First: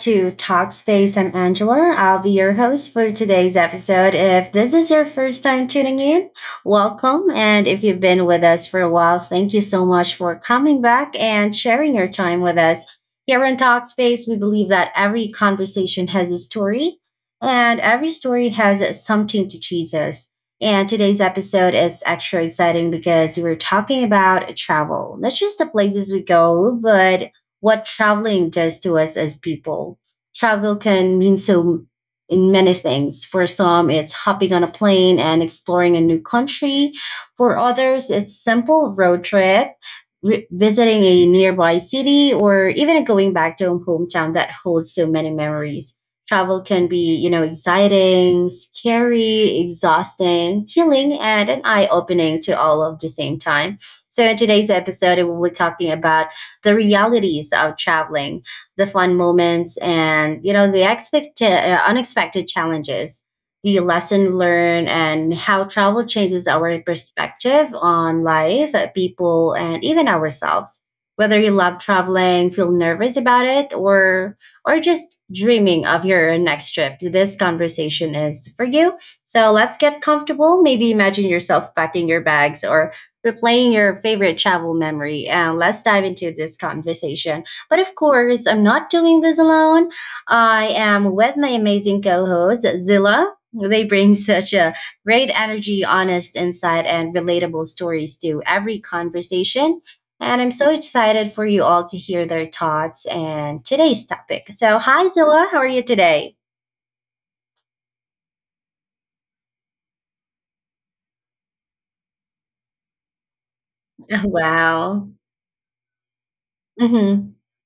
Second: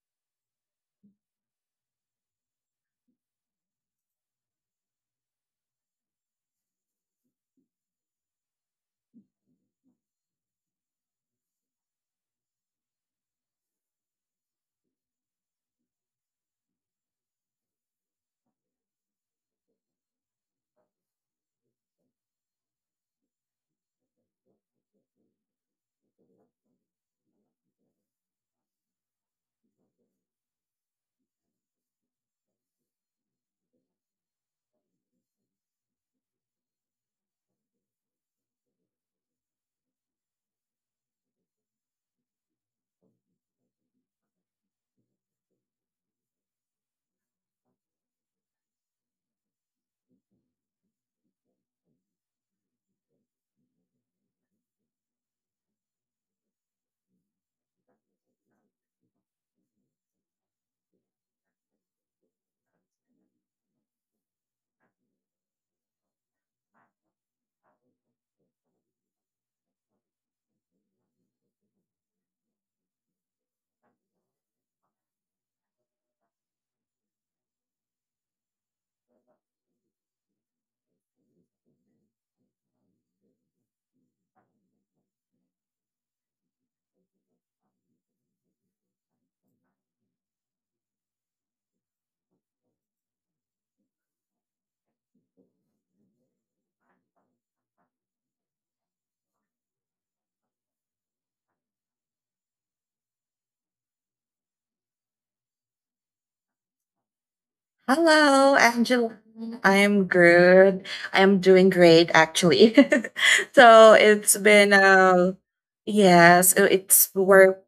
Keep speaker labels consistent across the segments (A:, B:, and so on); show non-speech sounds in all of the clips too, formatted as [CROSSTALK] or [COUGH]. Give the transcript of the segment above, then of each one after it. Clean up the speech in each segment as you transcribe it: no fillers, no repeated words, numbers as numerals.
A: to Talkspace. I'm Angela. I'll be your host for today's episode. If this is your first time tuning in, welcome. And if you've been with us for a while, thank you so much for coming back and sharing your time with us. Here on Talkspace, we believe that every conversation has a story, and every story has something to teach us. And today's episode is extra exciting because we're talking about travel, not just the places we go, but what traveling does to us as people. Travel can mean so in many things. For some, it's hopping on a plane and exploring a new country. For others, it's simple road trip, visiting a nearby city, or even going back to a hometown that holds so many memories. Travel can be, you know, exciting, scary, exhausting, healing, and an eye opening to all of the same time. So, in today's episode, we will be talking about the realities of traveling, the fun moments, and you know the expect unexpected challenges, the lesson learned, and how travel changes our perspective on life, people, and even ourselves. Whether you love traveling, feel nervous about it, or just dreaming of your next trip, this conversation is for you. So let's get comfortable. Maybe imagine yourself packing your bags or replaying your favorite travel memory, and let's dive into this conversation. But of course, I'm not doing this alone. I am with my amazing co host, Zilla. They bring such a great energy, honest insight, and relatable stories to every conversation. And I'm so excited for you all to hear their thoughts and today's topic. So, hi, Zilla. How are you today?
B: Hello, Angela. I am good. I am doing great, actually. [LAUGHS] so
A: [LAUGHS]
B: it's been
A: Wow.
B: a yeah. So it's
A: hmm
B: work.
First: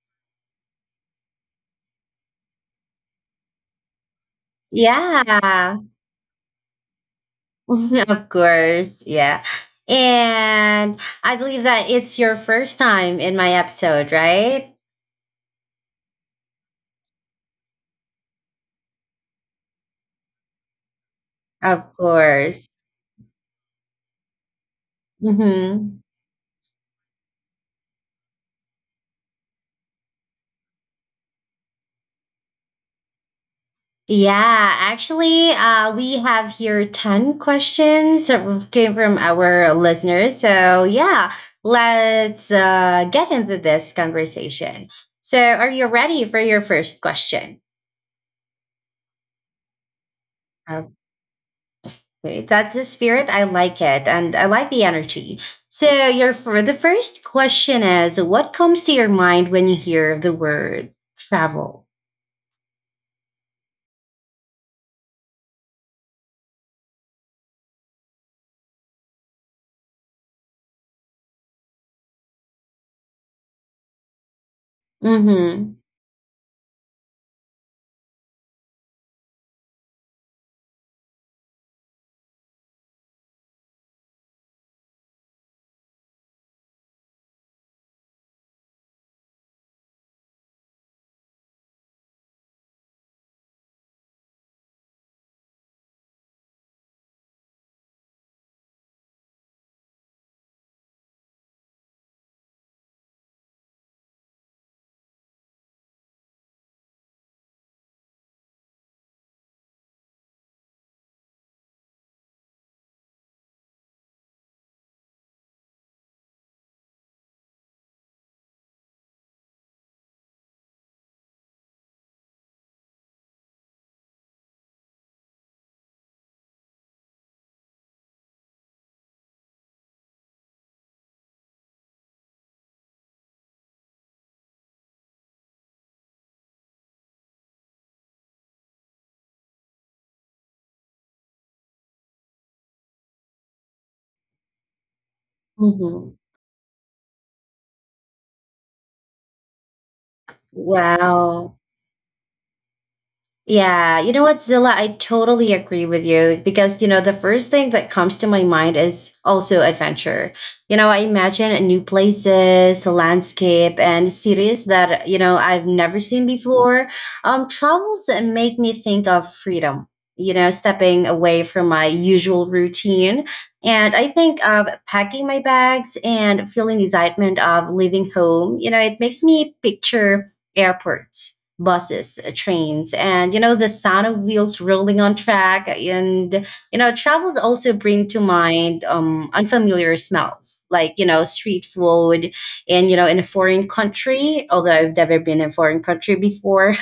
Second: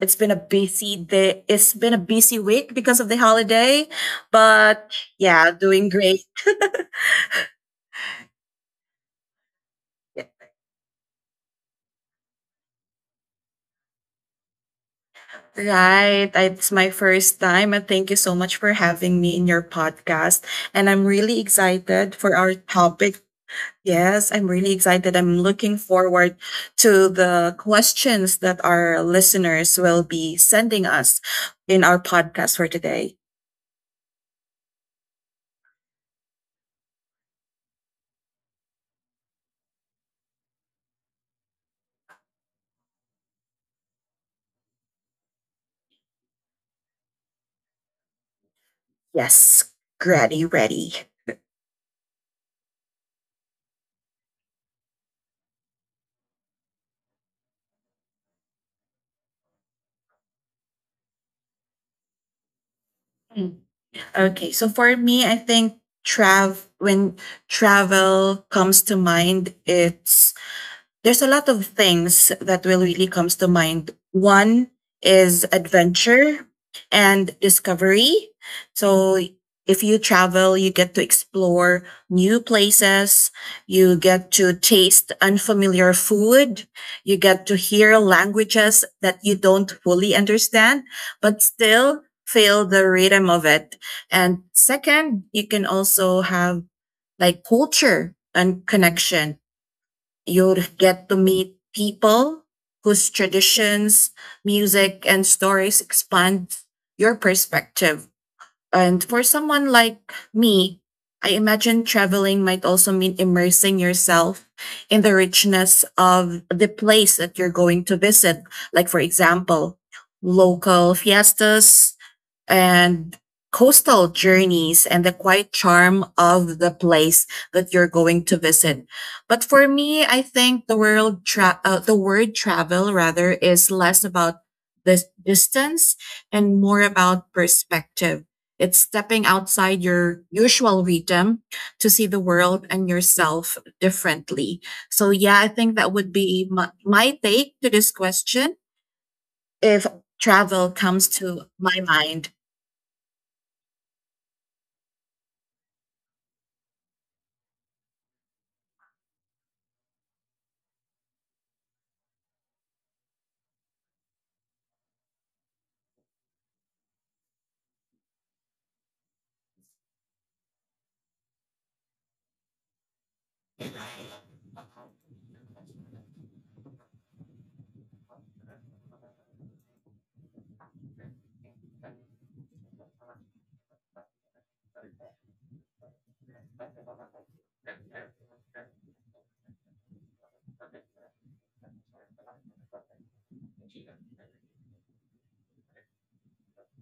B: It's been a busy day. It's been a busy week because of the holiday, but yeah,
A: Yeah.
B: doing great.
A: [LAUGHS] Of course, yeah. And I believe that it's your first time in my episode, right?
B: Right. It's my first time, and thank you so much for having me in your podcast. And I'm really
A: Of
B: excited for our
A: course.
B: topic. Yes, I'm really excited. I'm looking
A: hmm
B: forward to the questions that our listeners will be sending us in our podcast for today.
A: Yeah, actually, we have here ten questions that came from our listeners. So, yeah, let's get into this conversation. So, are you ready for your first question?
B: Yes, ready.
A: Great. That's the spirit. I like it. And I like the energy. So your for the first question is, what comes to your mind when you hear the word travel?
B: Mm. Okay, so for me, I think trav when travel comes to mind, it's there's a lot of things that will really comes to mind. One is
A: Mm-hmm.
B: adventure and discovery. So if you travel, you get to explore new places, you get to taste unfamiliar food, you get to hear languages that you don't fully understand, but still feel the rhythm of it. And second, you can also have like culture and connection. You'll get to meet people whose traditions, music, and stories expand your perspective. And for someone like me, I imagine traveling might also mean immersing yourself in the richness of the place that you're going to visit. Like, for example, local fiestas, and coastal journeys and the quiet charm of the place that you're going to visit. But for me, I think the the word travel rather is less about the distance and more about perspective. It's stepping outside your usual rhythm to see the world and yourself differently. So yeah, I think that would
A: Mm-hmm.
B: be my take to this question if travel comes to
A: Wow.
B: my mind.
A: Yeah, you know what, Zilla, I totally agree with you because, you know, the first thing that comes to my mind is also adventure. You know, I imagine new places, landscape, and cities that, you know, I've never seen before. Travels make me think of freedom, you know, stepping away from my usual routine. And I think of packing my bags and feeling the excitement of leaving home. You know, it makes me picture airports, buses, trains, and you know the sound of wheels rolling on track. And you know travels also bring to mind unfamiliar smells like you know street food, and you know in a foreign country. Although I've never been in a foreign country before,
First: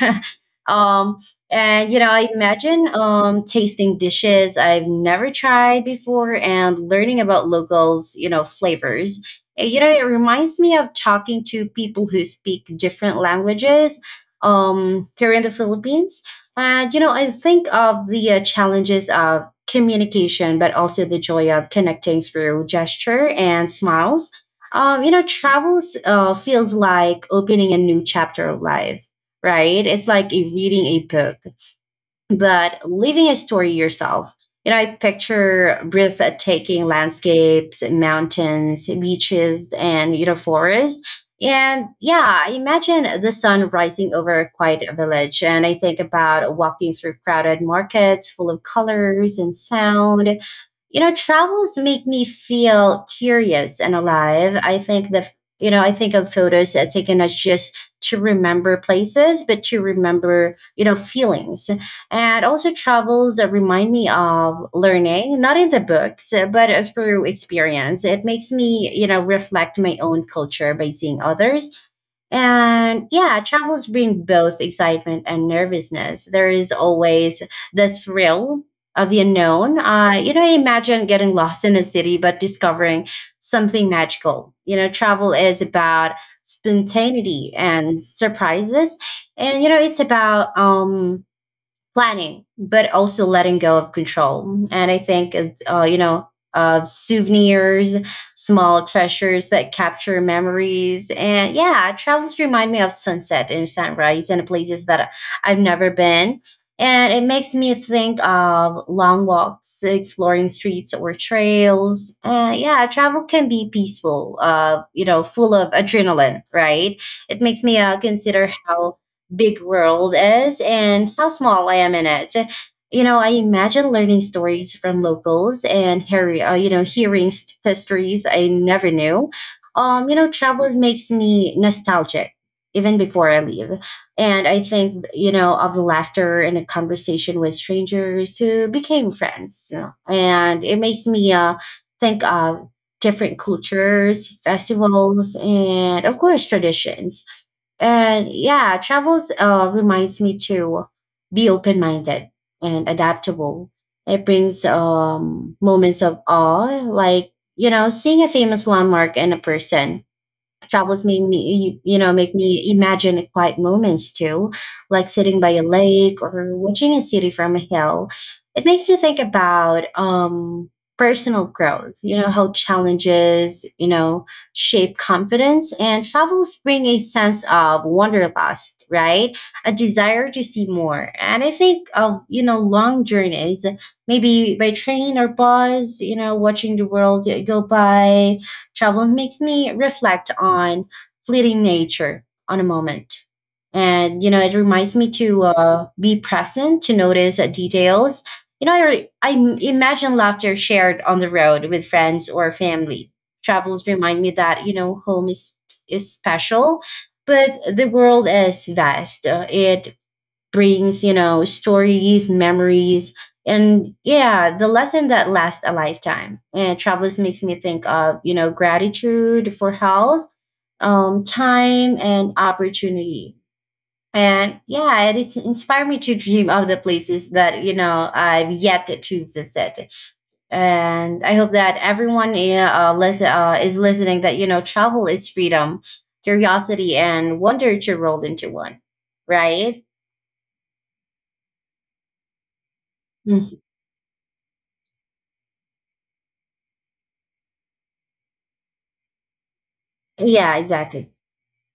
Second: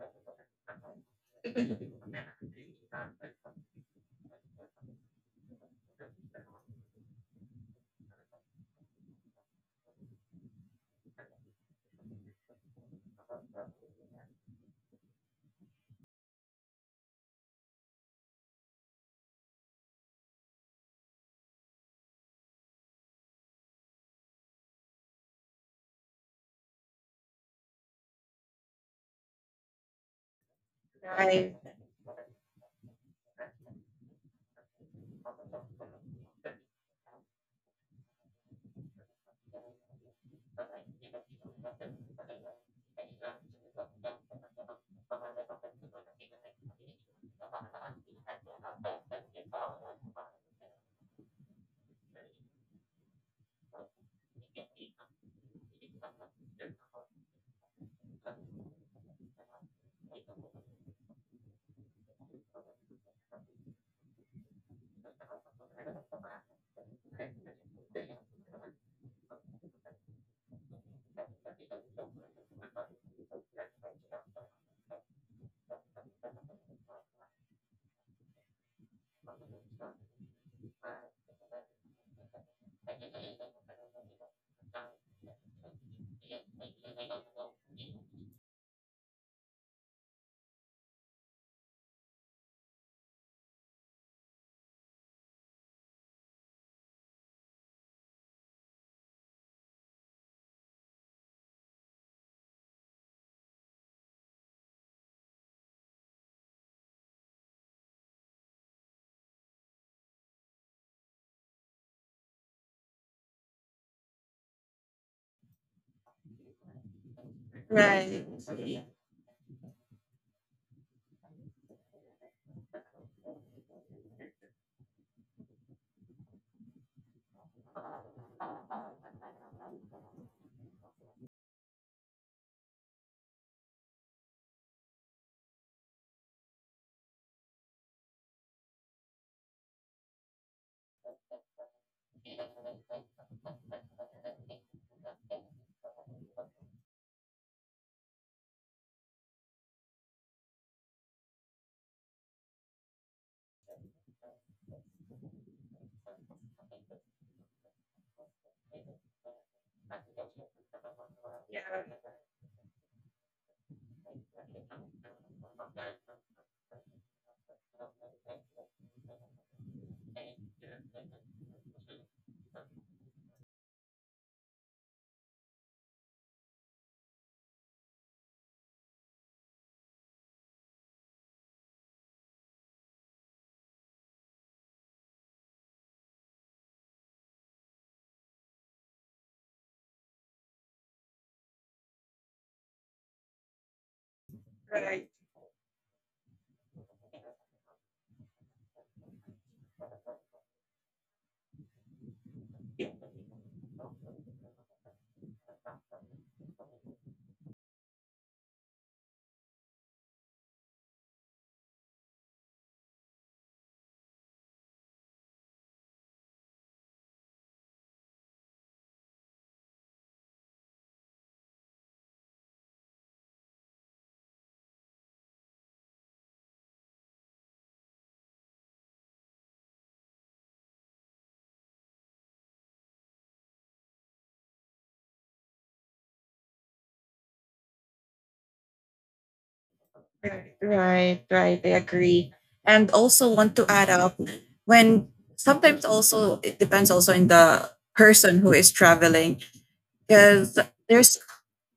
A: um, and you know, I imagine tasting dishes I've never tried before and learning about locals, you know, flavors. You know, it reminds me of talking to people who speak different languages here in the Philippines. And you know, I think of the challenges of communication, but also the joy of connecting through gesture and smiles. You know, travels feels like opening a new chapter of life, right? It's like reading a book but living a story yourself. You know, I picture breathtaking landscapes, mountains, beaches, and you know, forest. And yeah, I imagine the sun rising over a quiet village. And I think about walking through crowded markets full of colors and sound. You know, travels make me feel curious and alive. I think that, you know, I think of photos taken as just to remember places, but to remember, you know, feelings, and also travels that remind me of learning, not in the books, but through experience. It makes me, you know, reflect my own culture by seeing others. And yeah, travels bring both excitement and nervousness. There is always the thrill of the unknown. You know, I imagine getting lost in a city, but discovering something magical. You know, travel is about spontaneity and surprises. And, you know, it's about, planning, but also letting go of control. And I think, you know, of souvenirs, small treasures that capture memories. And yeah, travels remind me of sunset and sunrise and places that I've never been. And it makes me think of long walks, exploring streets or trails. Yeah, travel can be peaceful, you know, full of adrenaline, right? It makes me
B: Right.
A: consider how big world is and how small I am in it. You know, I imagine learning stories from locals and hearing, you know, histories I never knew. You know, travel makes me nostalgic even before I leave. And I think, you know, of the laughter and a conversation with strangers who became friends. And it makes me think of different cultures, festivals, and of course, traditions. And yeah, travels reminds me to be open minded and adaptable. It brings moments of awe, like, you know, seeing a famous landmark and a person. Travels make me, you know, make me imagine quiet moments too, like sitting by a lake or watching a city from a hill. It makes me think about personal growth, you know, how challenges, you know, shape confidence. And travels bring a sense of wanderlust, right, a desire to see more. And I think of, you know, long journeys, maybe by train or bus, you know, watching the world go by. Travel makes me reflect on fleeting nature on a moment. And, you know, it reminds me to be present, to notice details. You know, I imagine laughter shared on the road with friends or family. Travels remind me that, you know, is special, but the world is vast. It brings, you know, stories, memories, and yeah, the lesson that lasts a lifetime. And Travelers makes me think of, you know, gratitude for health, time, and opportunity. And yeah, it is inspired me to dream of the places that, you know, I've yet to visit. And I hope that everyone, yeah, is listening, that you know travel is freedom, curiosity, and wonder to roll into one, right?
B: Right. I agree. And also want to add up, when sometimes also it depends also in the person who is traveling,
A: Yeah,
B: because
A: exactly.
B: there's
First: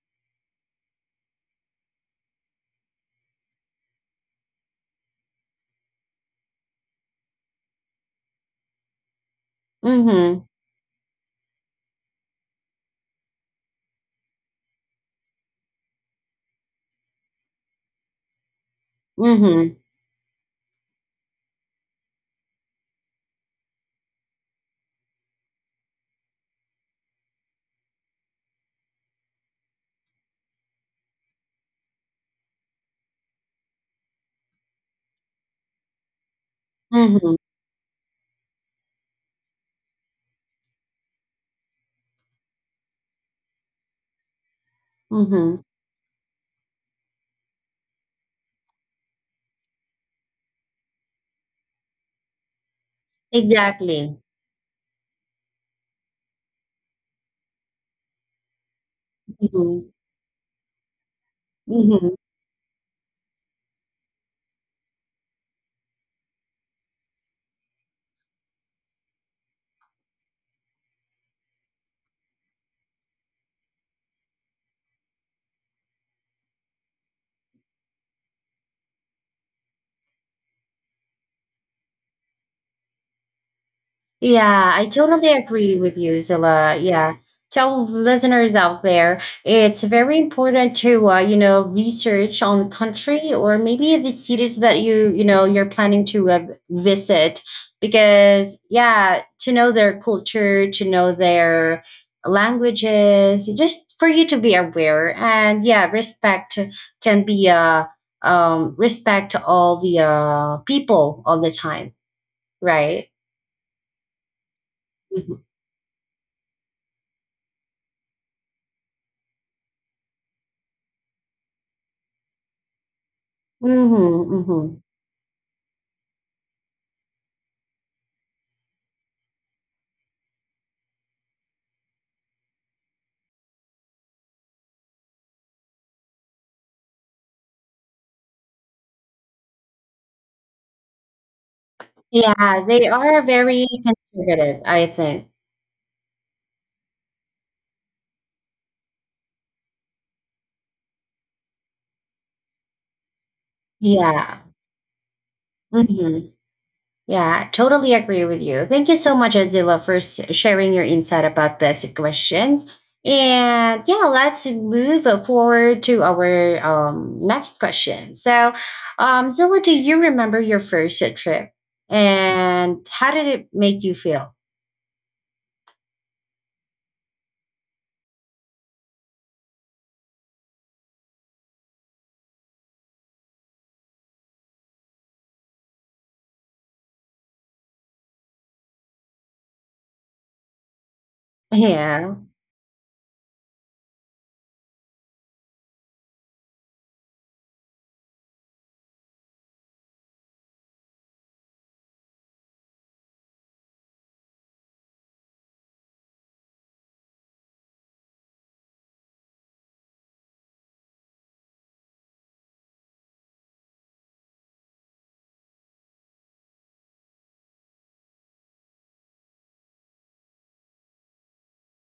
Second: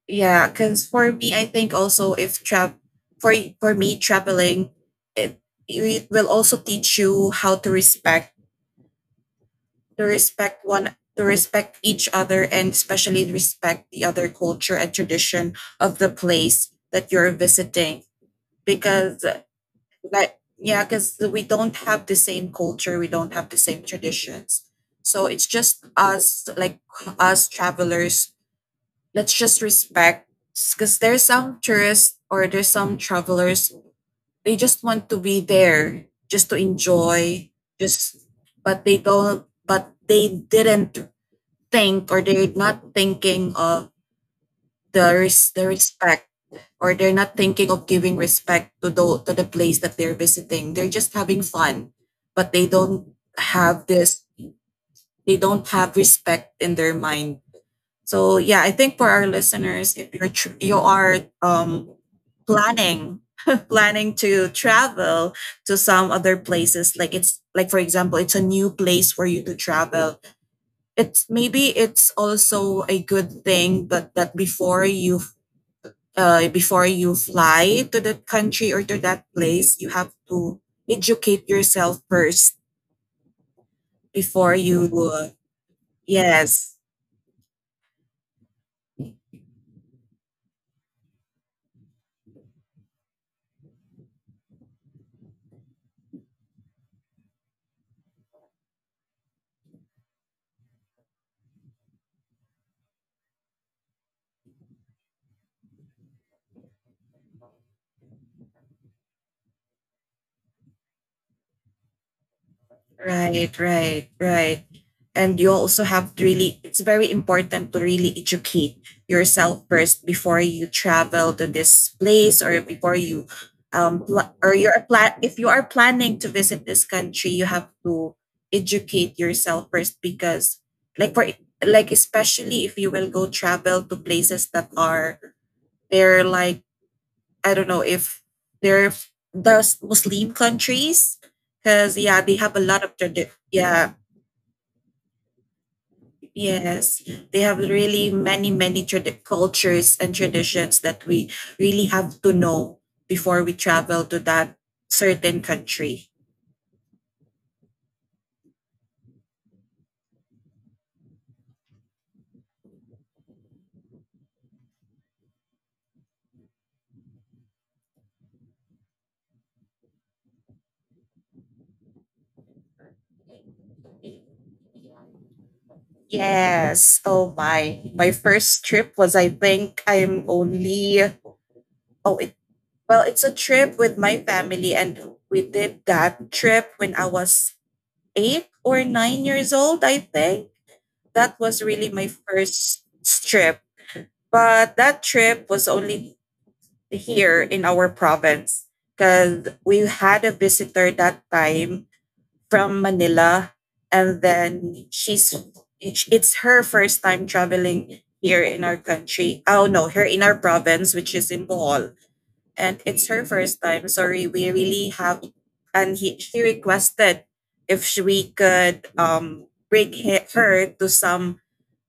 B: yeah because for me I think also if trap for for me traveling, it it will also teach you how to
A: Mhm.
B: respect one to respect each other and especially respect the other culture and tradition of the place that you're visiting. Because
A: Mhm.
B: like, yeah, because we don't have the same culture, we don't have the same traditions. So it's just us, like us travelers, let's just respect. Because there's some tourists or there's some travelers, they just want to be there, just to
A: Mhm.
B: enjoy, just, but they didn't think or they're not thinking of the, res-
A: Mhm.
B: the respect, or they're not thinking of giving respect to the place that they're visiting. They're just having fun, but they don't have
A: Exactly.
B: this. They don't have respect in their mind. So yeah, I think for our
A: Mhm.
B: listeners, if you're tr- you are
A: Mhm.
B: planning [LAUGHS] planning to travel to some other places, like it's like for example, it's a new place for you to travel. It's maybe it's also a good thing, but that before you fly to that country or to that place, you have to educate yourself first before
A: Yeah, I
B: you.
A: totally agree with you, Zilla.
B: Yes.
A: Yeah. Tell listeners out there, it's very important to, you know, research on the country or maybe the cities that you know, you're planning to visit, because, yeah, to know their culture, to know their languages, just for you to be aware. And yeah, respect can be, respect all the people all the time, right?
B: Right. And you also have to really, it's very important to really educate yourself first before you travel to this place, or before you,
A: Mhm,
B: pl- or you're
A: mhm.
B: plan, if you are planning to visit this country, you have to educate yourself first. Because, like, for, especially if you will go travel to places that they're like, I don't know if they're the Muslim countries, because yeah, they have a
A: Yeah,
B: lot
A: they
B: of
A: are very conservative, I think.
B: yes, they have really many cultures and traditions that we really have to know before we travel to
A: Yeah.
B: that certain country.
A: Mhm. Yeah, totally agree with you. Thank you so much, Adzila, for sharing your insight about these questions. And yeah, let's move forward to our next question. So, Zilla, do you remember your first trip? And how did it make you feel?
B: Yes. Oh my. My first trip was I think I'm only oh it well, it's a trip with my family and we did that trip when I was 8 or 9 years old, I think. That was really my
A: Yeah.
B: first trip. But that trip was only here in our province because we had a visitor that time from Manila, and then she's it's her first time traveling here in our country. Oh no, here in our province, which is in Bohol, and it's her first time. Sorry, we really have, and she requested if we could bring her to some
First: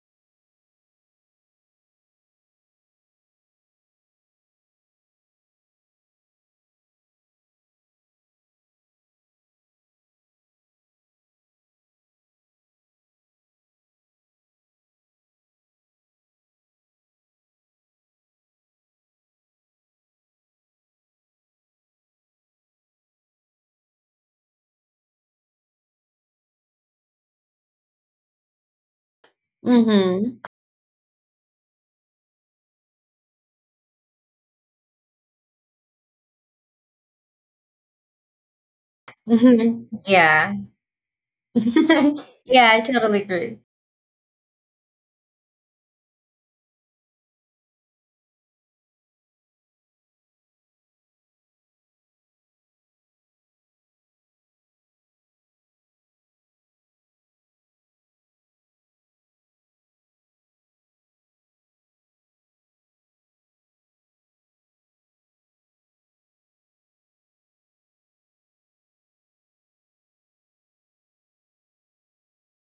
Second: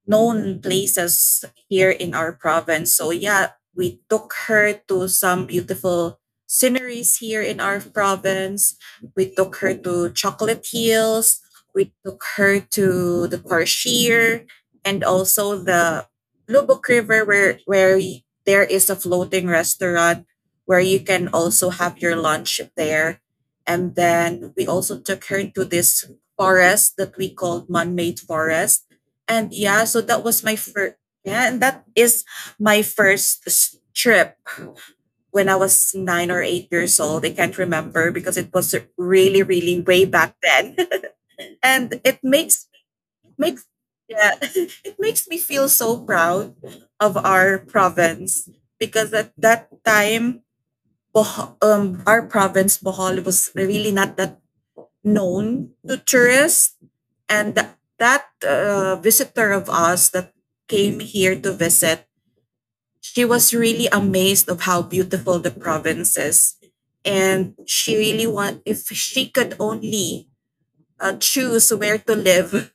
B: known places here in our province. So yeah, we took her to some beautiful sceneries here in our province. We took her to Chocolate Hills. We took her to the Tarshir and also the Lubok River, where there is a floating restaurant where you can also have your lunch there. And then we also took her to this forest that we called Man-made Forest. And yeah, so that
A: Mm-hmm.
B: was my first. Yeah, and that is my first trip when I was 9 or 8 years old. I can't remember because it was really, really way
A: [LAUGHS]
B: back
A: Yeah.
B: then. [LAUGHS] and it
A: [LAUGHS]
B: makes
A: Yeah, I totally agree.
B: makes yeah, [LAUGHS] it makes me feel so proud of our province because at that time, our province Bohol was really not that known to tourists, and that visitor of us that came here to visit, she was really amazed of how beautiful the province is, and she really want if she could only choose where to live,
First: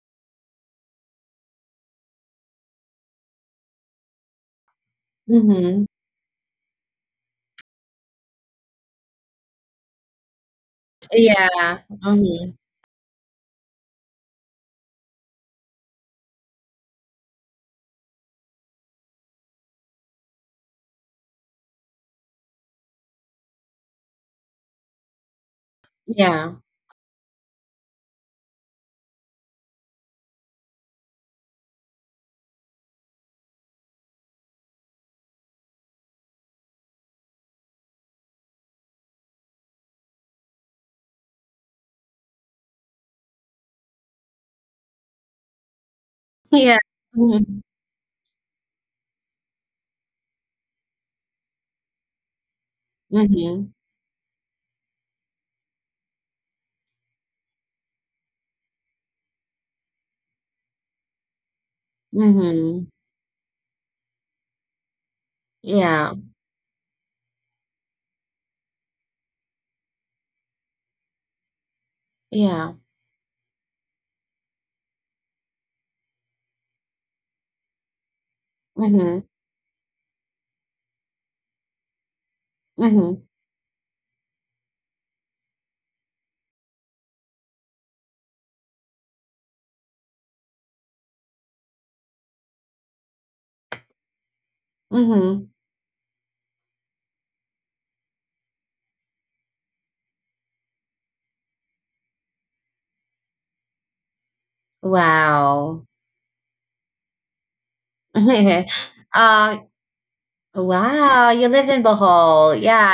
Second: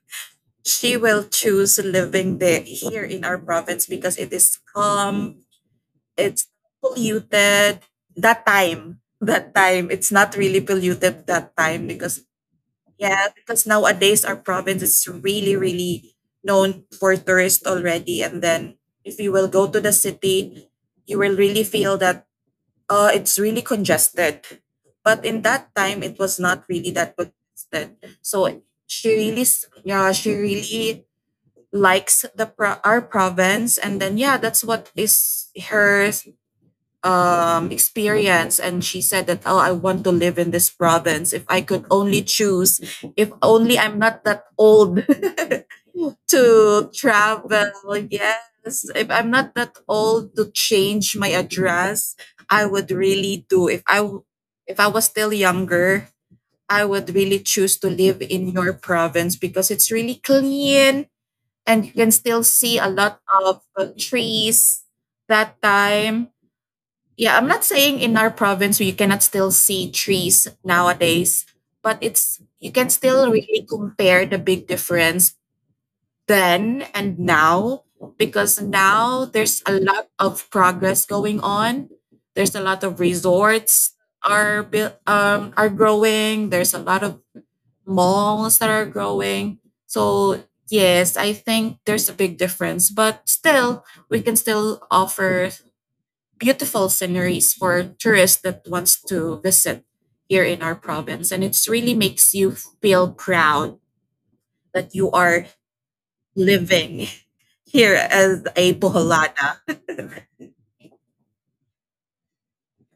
B: she will choose living there here in our province because it is calm.
A: Mhm.
B: It's polluted that time it's not really polluted that
A: Yeah.
B: time. Because
A: Mhm.
B: yeah, because nowadays our province is really, really known for tourists already. And then if you will go to the city, you will really feel that it's really congested. But in that time it was
A: Yeah.
B: not really that congested. So yeah, she really likes our province, and then yeah, that's what is her experience. And she said that, oh, I want to live in this province if I could only choose. If only I'm not that old [LAUGHS]
A: Yeah.
B: to
A: Mhm.
B: travel, yes, if I'm not that old to change my address, I would really do
A: Mhm.
B: if if I was still younger, I would really choose to live in your province because it's really clean, and you can still see a
A: Mhm.
B: lot of trees that
A: Yeah.
B: time. Yeah, I'm not saying in our province you cannot still see trees nowadays, but it's you
A: Yeah.
B: can still really compare the big difference then and now, because now
A: Mhm.
B: there's a lot of progress going on. There's a lot of
A: Mhm.
B: resorts are built, are growing. There's a lot of malls that are growing. So yes, I think there's a big difference, but still we can still offer
A: Mhm.
B: beautiful sceneries for tourists that wants to visit here in our province, and it's really makes you feel proud that you are
A: Wow.
B: living here as a
A: [LAUGHS]
B: Boholana.
A: Uh, Wow, you lived in Bohol. Yeah,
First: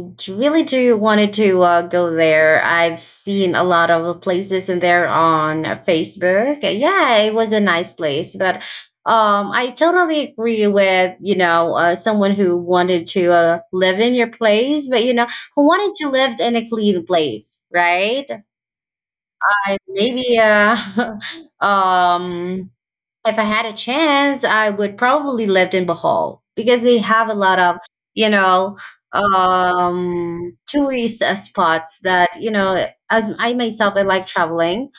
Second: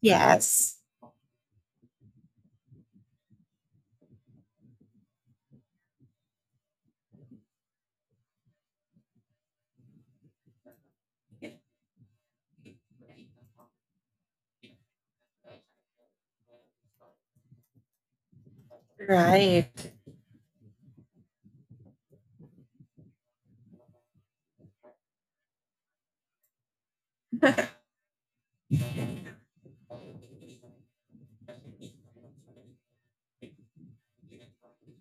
B: [LAUGHS]
A: really
B: Yes.
A: do wanted to go there. I've seen a lot of places in there on Facebook. Yeah, it was a nice place, but I totally agree with you know someone who wanted to live in your place, but you know who wanted to live in a clean place, right? I
B: Right.
A: maybe [LAUGHS] um if I had a chance, I would probably live in Bohol because they have a lot of, you know, tourist spots. That, you know, as I myself, I like traveling,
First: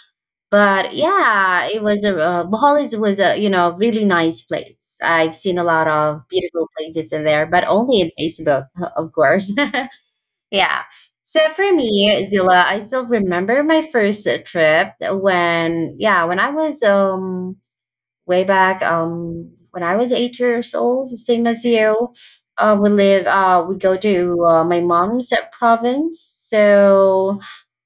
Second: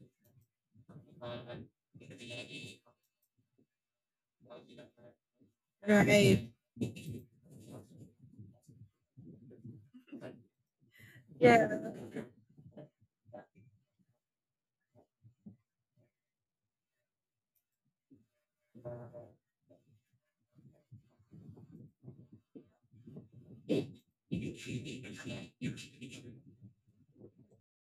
A: but yeah, it was a Bohol was a you know really nice place. I've seen a lot of
B: Right.
A: beautiful places in there but only in Facebook, [LAUGHS] of course. [LAUGHS] Yeah. So
B: Yeah.
A: for me, Zilla, I still remember my first trip when, yeah, when I was way back, when I was 8 years old, same as you. We go to my mom's province. So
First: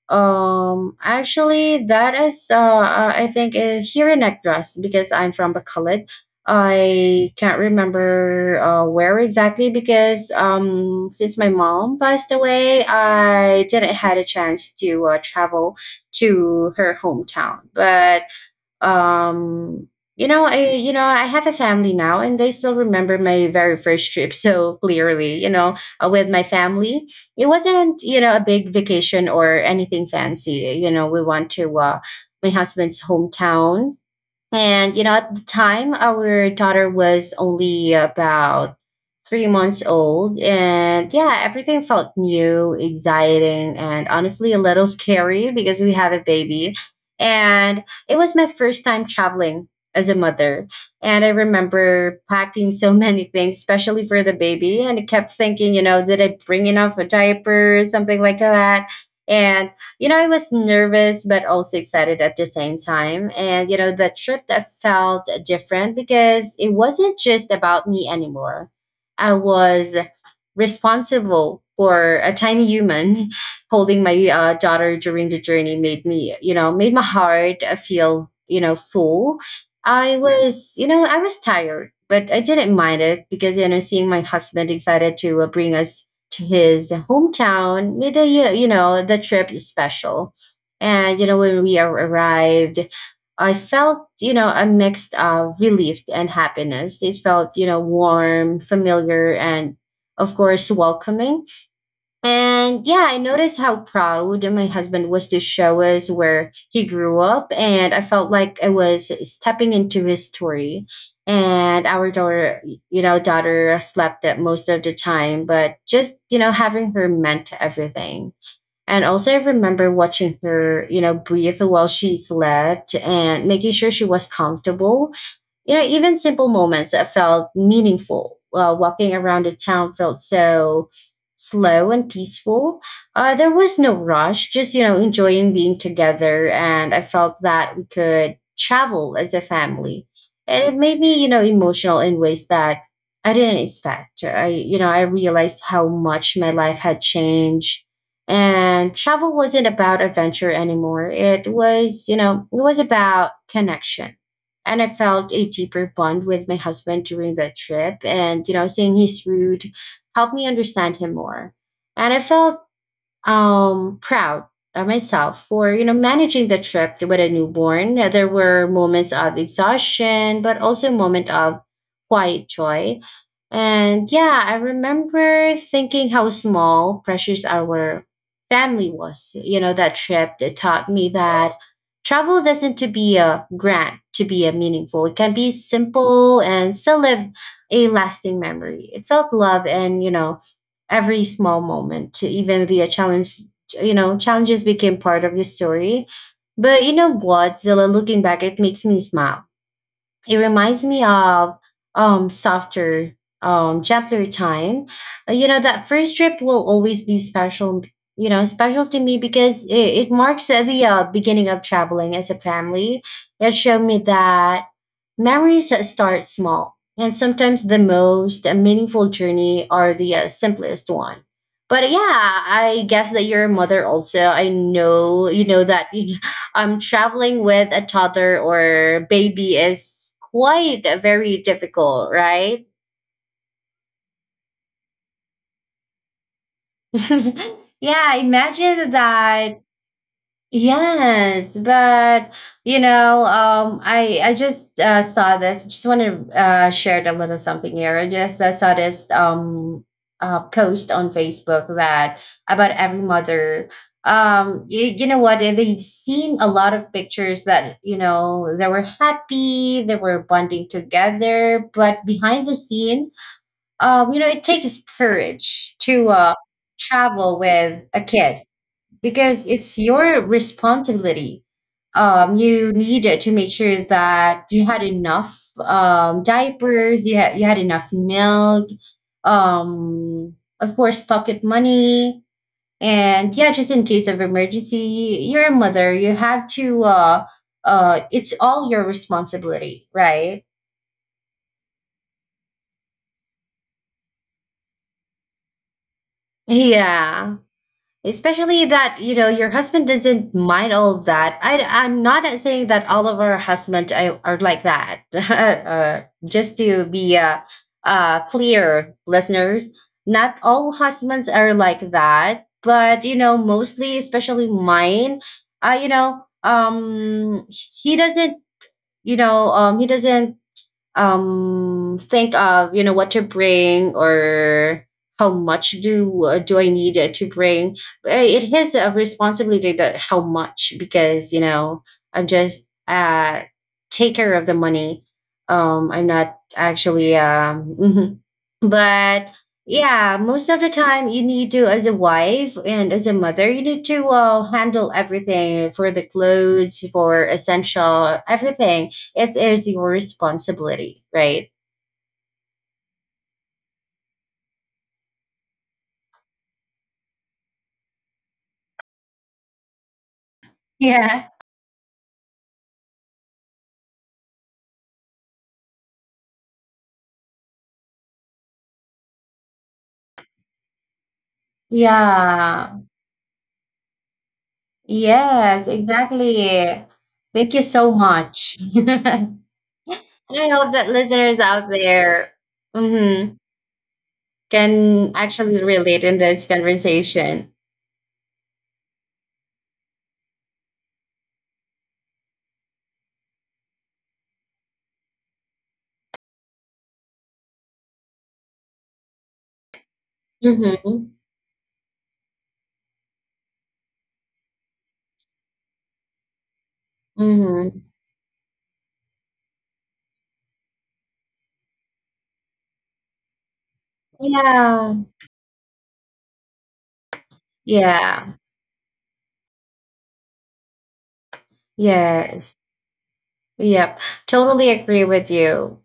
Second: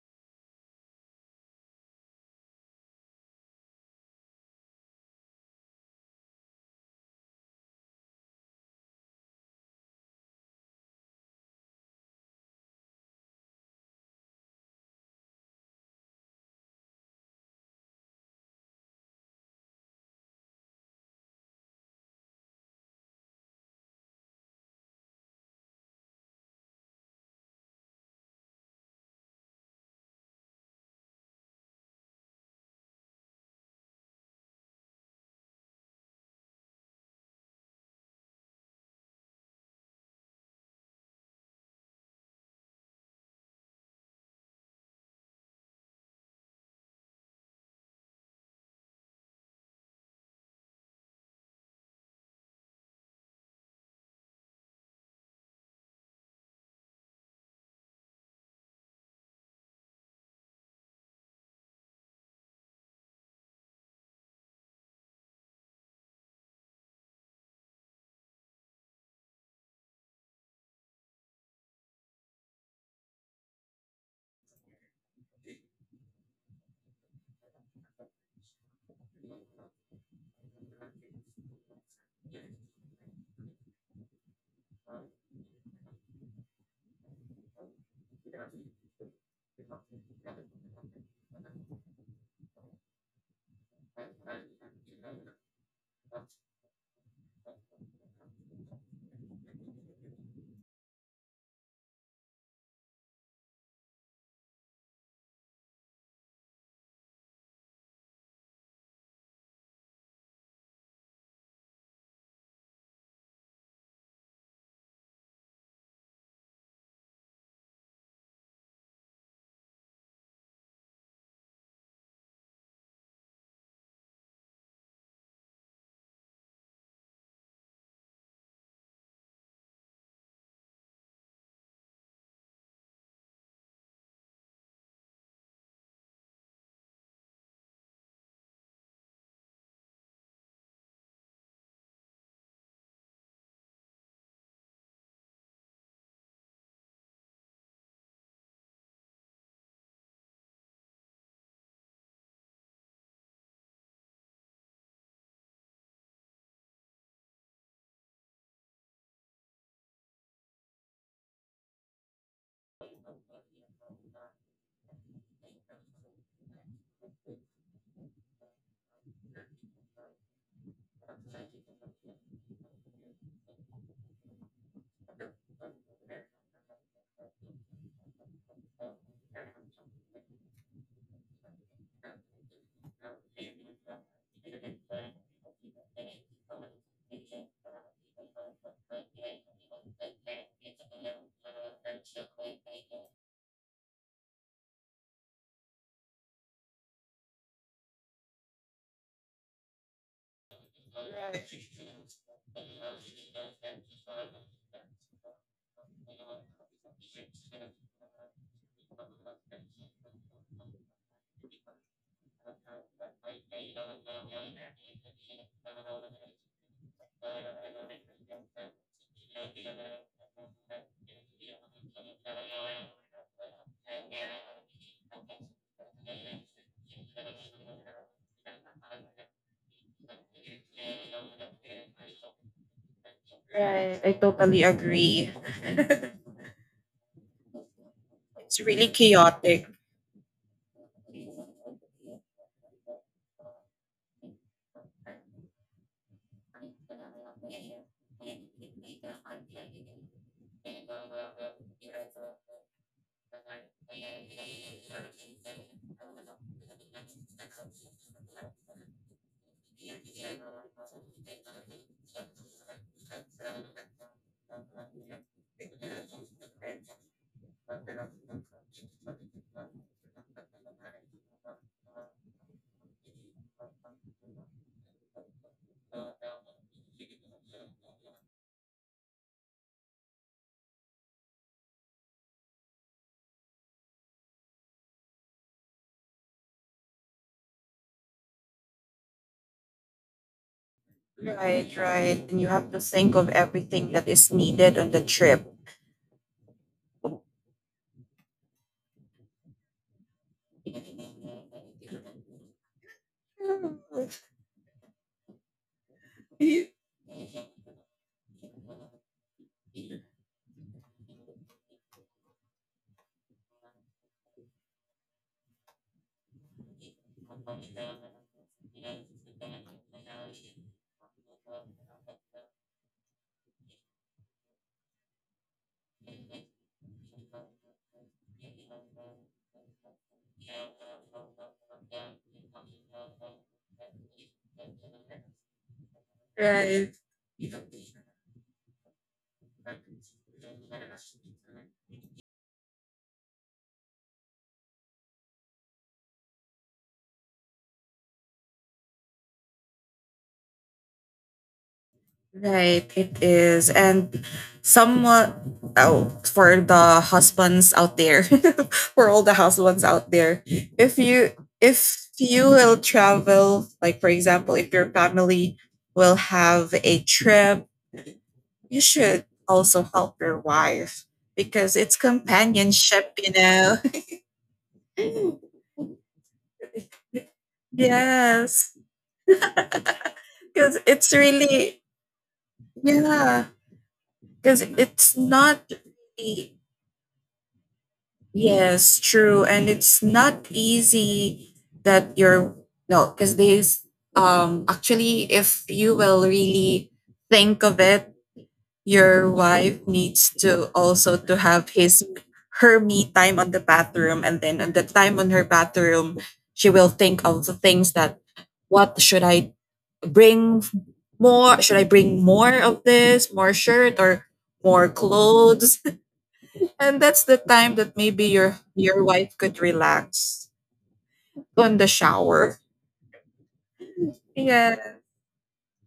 A: actually that is I think here in Negros because I'm from Bacolod. I can't remember where exactly, because since my mom passed away, I didn't had a chance to travel to her hometown. But um I have a family now, and they still remember my very first trip so clearly, with my family. It wasn't, a big vacation or anything fancy. We went to my husband's hometown, and, you know, at the time, our daughter was only about 3 months old. And yeah, everything felt new, exciting, and honestly a little scary because we have a baby. And it was my first time traveling as a mother. And I remember packing so [LAUGHS] many things, especially for the baby. And I kept thinking, did I bring enough a diaper, something like that? And I was nervous but also excited at the same time. And, the trip that felt different because it wasn't just about me anymore. I was responsible for a tiny human [LAUGHS] holding my daughter during the journey, made me, made my heart feel, full. I was tired, but I didn't mind it because, seeing my husband excited to bring us to his hometown. With the, you know, the trip is special. And, when we arrived, I felt, a mix of relief and happiness. It felt, warm, familiar, and of course, welcoming. And yeah, I noticed how proud my husband was to show us where he grew up. And I felt like I was stepping into his story. And our daughter slept at most of the time, but just, having her meant everything. And also, I remember watching her, breathe while she slept, and making sure she was comfortable, even simple moments that felt meaningful. Walking around the town felt so slow and peaceful. There was no rush, just, enjoying being together. And I felt that we could travel as a family. And it made me, emotional in ways that I didn't expect. I realized how much my life had changed. And travel wasn't about adventure anymore. It was about connection, and I felt a deeper bond with my husband during the trip. And, seeing his route helped me understand him more. And I felt proud of myself for managing the trip with a newborn. There were moments of exhaustion, but also a moment of quiet joy. And yeah, I remember thinking how small precious our family was. That trip, it taught me that travel doesn't to be a grant to be a meaningful. It can be simple and still live a lasting memory. It felt love, and every small moment, even the challenges became part of the story. But what, Zilla, looking back, it makes me smile. It reminds me of softer, gentler time. That first trip will always be special, special to me, because it marks the beginning of traveling as a family. It showed me that memories that start small, and sometimes the most meaningful journey are the simplest one. But yeah, I guess that your mother also, I know that. [LAUGHS] Traveling with a toddler or baby is quite very difficult, right? [LAUGHS] Yeah,
B: It's really
A: imagine that.
B: chaotic.
A: Yes, but I just saw this. Just want to share a little something here. I just saw this post on Facebook, that about every mother. You know what? And They've seen a lot of pictures that they were happy, they were bonding together, but behind the scene, it takes courage to travel with a kid, because it's your responsibility. You needed to make sure that you had enough diapers, you had enough milk, um, of course, pocket money, and yeah, just in case of emergency, you're a mother. You have to. It's all your responsibility, right?
B: Right. And you have to think of everything that is needed on the trip.
A: Yeah. Especially that, your husband doesn't mind all of that. I'm not saying that all of our husbands are like that. [LAUGHS] Just to
B: [LAUGHS]
A: be clear, listeners, not all husbands are like that. But, mostly, especially mine, uh, you know, um, he doesn't, he doesn't think of what to bring, or how much do I need to bring. It is a responsibility that how much, because I'm just take care of the money. I'm not
B: Right.
A: actually [LAUGHS] but yeah, most of the time you need to, as a wife and as a mother, you need to handle everything, for the clothes, for essential, everything. It is your responsibility, right?
B: Right, it is. And somewhat, oh, for the husbands out there, [LAUGHS] for all the husbands out there, if
A: Yeah.
B: you if you will travel, like for example, if your family will have a trip, you should also help your wife because it's
A: Yeah.
B: companionship, you know. [LAUGHS]
A: Yes, exactly. Thank you so much.
B: Yes. [LAUGHS]
A: [LAUGHS] And I hope
B: Because
A: that
B: it's
A: listeners out
B: really,
A: there, mhm,
B: yeah, because
A: can
B: it's
A: actually
B: not
A: relate in this
B: really.
A: conversation.
B: Yes, true. And it's not easy that you're no, because these actually if you will really think of it, your wife needs to
A: Mm-hmm.
B: also to have his her me time on the bathroom, and then on the time on her bathroom she will think of the
A: Mm-hmm.
B: things that what should I bring more? Should I bring more of this, more shirt or more
A: Yeah.
B: clothes? And that's the time that maybe
A: Yeah.
B: your wife could relax on the
A: Yes.
B: shower.
A: Yep. Totally
B: Yeah.
A: agree with you.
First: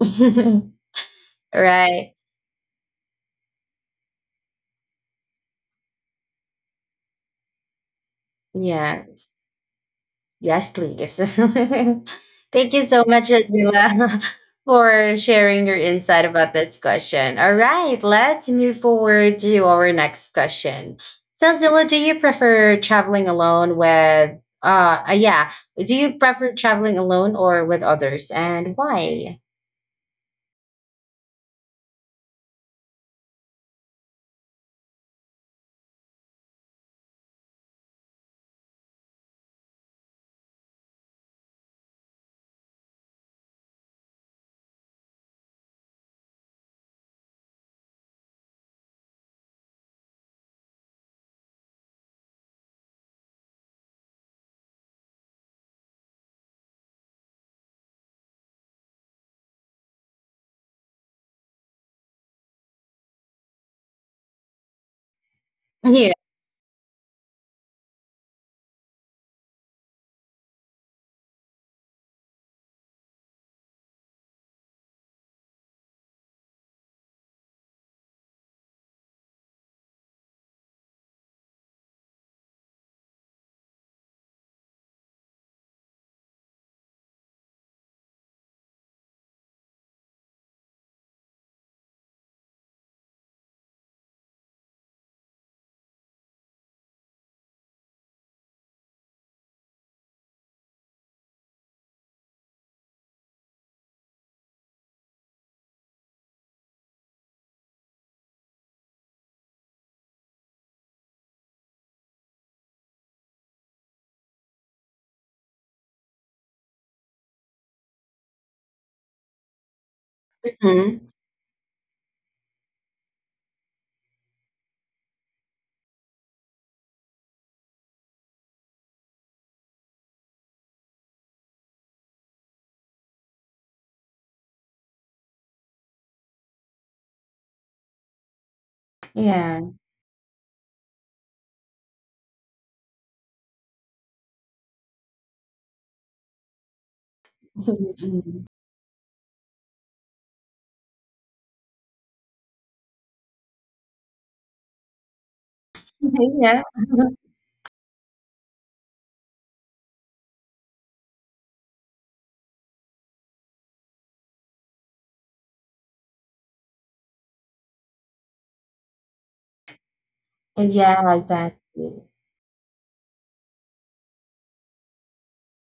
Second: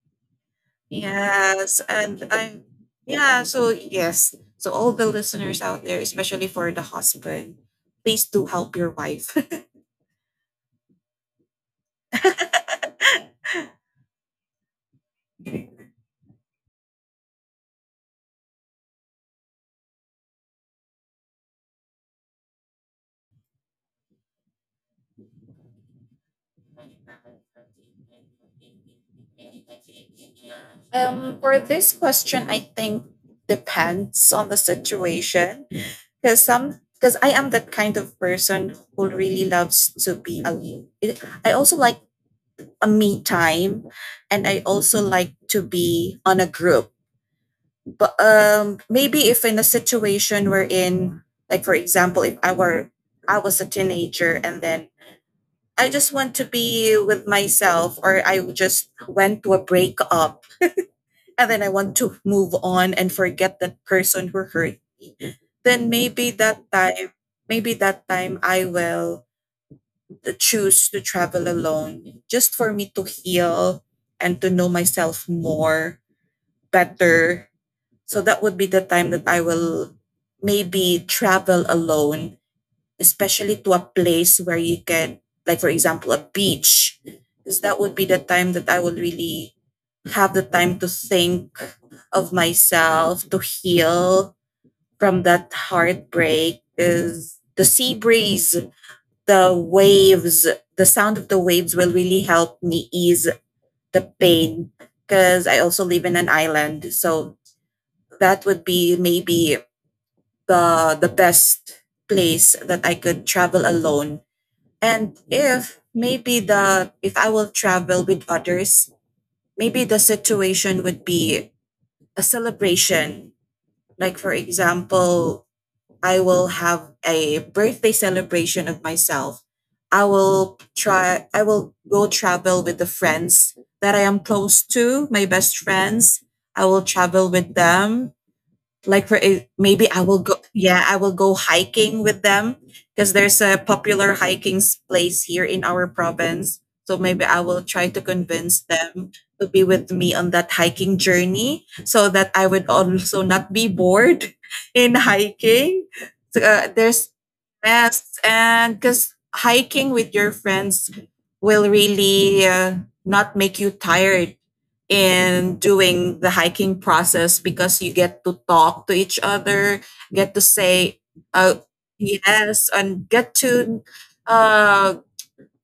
A: [LAUGHS]
B: Yes.
A: Right.
B: And I yeah, so yes. So all the listeners out there, especially for the husband, please do help your
A: Yeah.
B: wife. [LAUGHS]
A: Yes, please. [LAUGHS] Thank you so much, Azila, [LAUGHS] for sharing your insight about this question. All right, let's move forward to our next question. So, Zilla, do you prefer traveling alone with, yeah, do you prefer traveling alone or with others, and why?
B: For this question, I think depends on the situation. Because I am the kind of person who really loves to be alone. I also like a me time, and I also like to be on a group. But maybe if in a situation we're in, like for example, if I was a teenager and then I just want to be with myself, or I just went to a breakup and then I want to move on and forget that person who hurt me, then
A: Yeah.
B: maybe that time I will to choose to travel alone just for me to heal and to know myself more better. So that would be the time that I will maybe travel alone, especially to a place where you can, like, for example, a beach, because that would be the time that I will really have the time to think of myself, to heal from that heartbreak. Is the sea breeze, the waves, the sound of the waves will really help me ease the pain, because I also live in an island. So that would be maybe the best place that I could travel alone. And if maybe the if I will travel with others, maybe the situation would
A: Mhm.
B: be a celebration. Like for example, I will have a birthday celebration of myself. I will go travel with the friends that I am close to, my best friends. I will travel with them like
A: Yeah.
B: maybe I will go, I will go hiking with them because there's a popular place here in our province, so maybe I will try to
A: [LAUGHS]
B: convince them to be with me on that hiking journey so that I would also not be bored [LAUGHS] in hiking. So,
A: Yeah. [LAUGHS]
B: there's yes and because hiking with your friends will really not make you tired in doing the hiking process, because you get to talk to each other, get to say
A: Yeah,
B: uh,
A: exactly.
B: yes, and uh,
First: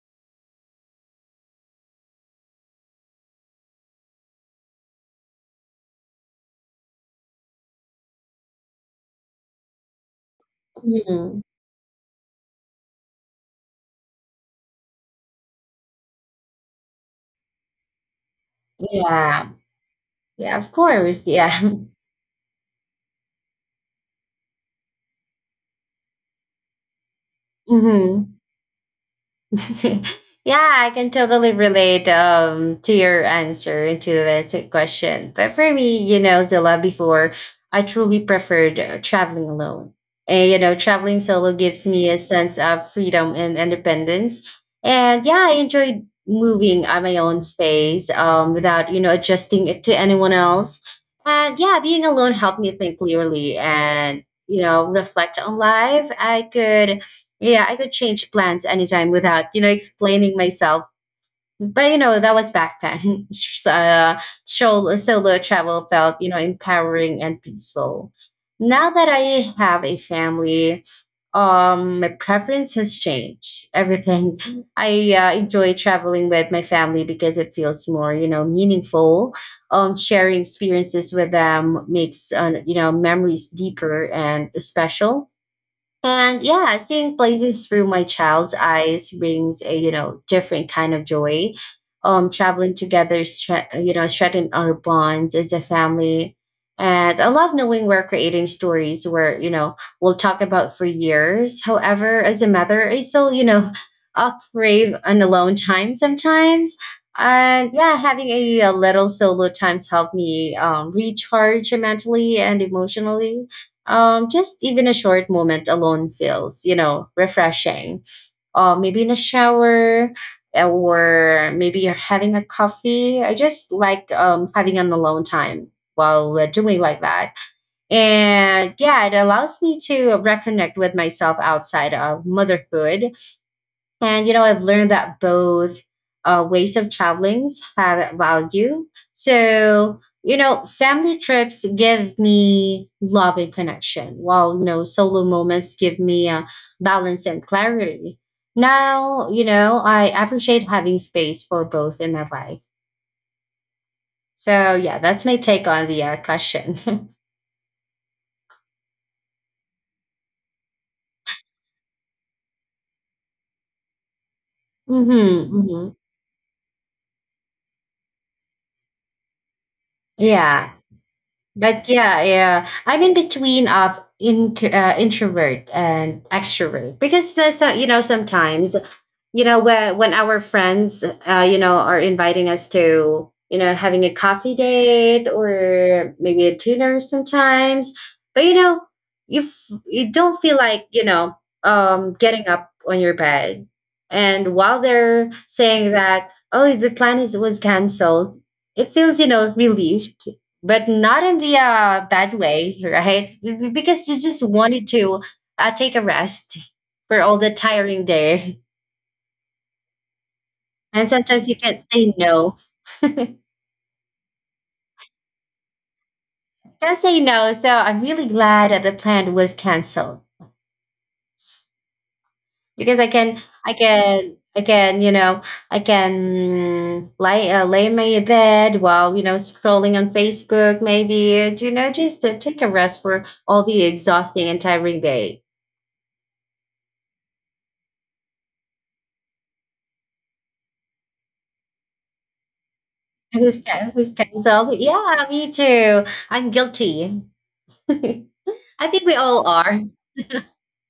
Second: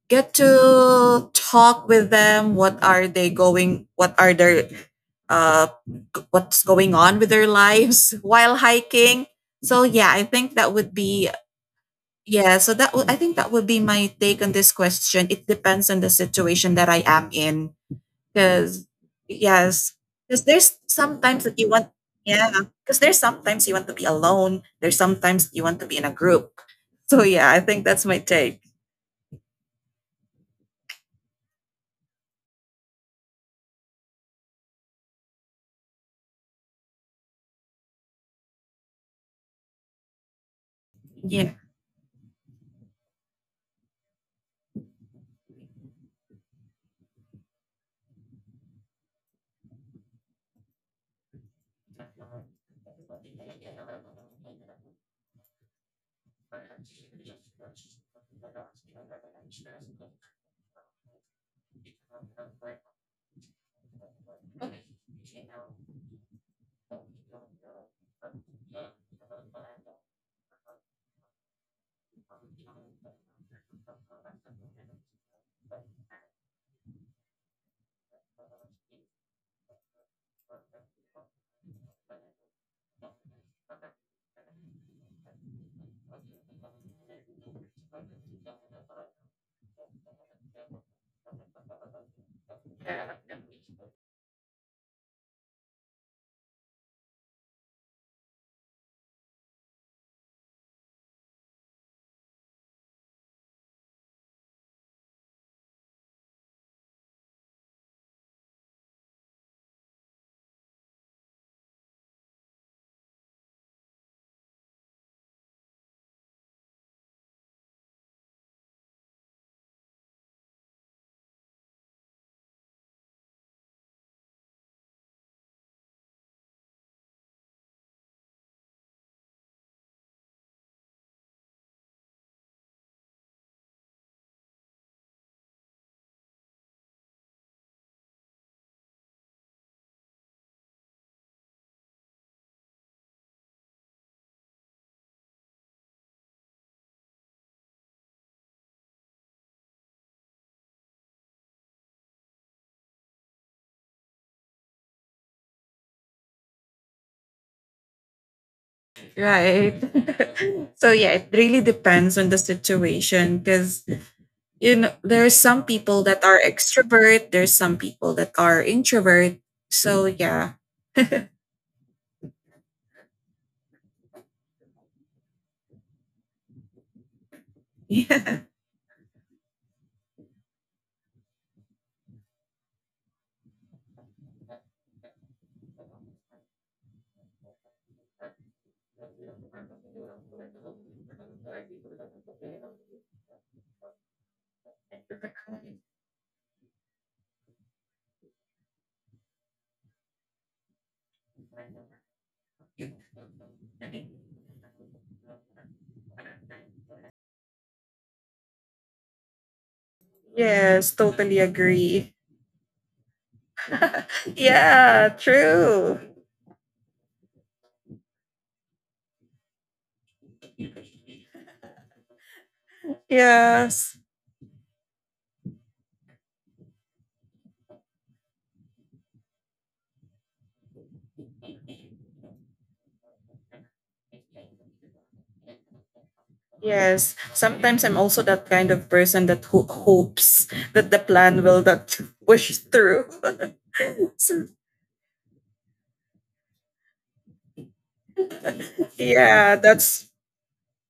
B: get to talk with them. What are they going? What are their uh, what's going on with their lives [LAUGHS] while hiking? So yeah, I think that would be
A: Mhm.
B: yeah. So that would I think that would be my take on this question. It depends on the situation that I am in because
A: Yeah.
B: yes, because
A: Yeah, of
B: there's
A: course.
B: sometimes
A: Yeah.
B: that you
A: [LAUGHS]
B: want, yeah, because there's sometimes you want to be alone. There's sometimes you want to be in a group. So yeah, I think that's my
A: Mhm.
B: take.
A: [LAUGHS] yeah, I can totally relate to your answer and to this question. But for me, Zilla, before I truly preferred traveling alone. And, traveling solo
B: Yeah,
A: gives me a sense of freedom and independence. And yeah, I enjoyed moving at my own space, without, adjusting it to anyone else. And yeah, being alone helped me think clearly and, reflect on life. I could change plans anytime without, explaining myself. But that was back then. [LAUGHS] So, solo travel felt, empowering and peaceful. Now that I have a family, my preference has changed. Everything [LAUGHS] I enjoy traveling with my family, because it feels more, meaningful. Sharing experiences with them makes, memories deeper and special, and yeah, seeing places through my child's eyes brings a different kind of joy. Traveling together, strengthen our bonds as a family. And I love knowing we're creating stories where we'll talk about for years. However, as a mother, I still [LAUGHS] crave an alone time sometimes. And yeah, having a little solo times help me recharge mentally and emotionally, just even a short moment alone feels, refreshing. Maybe in a shower, or maybe you're having a coffee. I just like having an alone time while doing like that. And yeah, it allows me to reconnect with myself outside of motherhood, and I've learned that both ways of traveling have value. So, family trips give me love and connection, while, solo moments give me balance and clarity. Now, I appreciate having space for both in my life. So, yeah, that's my take on the question. [LAUGHS]
B: right. [LAUGHS] So yeah, it really depends on the situation because you know there are
A: Hmm.
B: some
A: Hmm.
B: people that are extrovert, there's some people that are introvert. So yeah.
A: Yeah. But yeah, yeah, I'm in between of in, introvert and extrovert, because so,
B: [LAUGHS]
A: sometimes, when our friends are inviting us to, having a coffee date or maybe a dinner sometimes. But you don't feel like, getting up on your bed. And while they're saying that, oh, the plan is was canceled, it feels, relieved, but not in the bad way, right? Because you just wanted to take a rest for all the tiring day.
B: Yeah. Yes,
A: And
B: totally
A: sometimes you can't
B: agree.
A: say no. [LAUGHS] Can't
B: [LAUGHS] Yeah, true.
A: say no. So I'm really glad that the plan was canceled, because I can, I
B: Yes.
A: can, I can, you know, I can lay in my bed, while scrolling on Facebook, maybe, and, just to take a rest for all the exhausting and tiring day.
B: Yes, sometimes I'm also that kind of person that hopes that the plan will not push through.
A: [LAUGHS] It
B: [LAUGHS]
A: was it was
B: So,
A: canceled. Yeah, me too. I'm guilty. [LAUGHS] I think we all
B: yeah,
A: are.
B: that's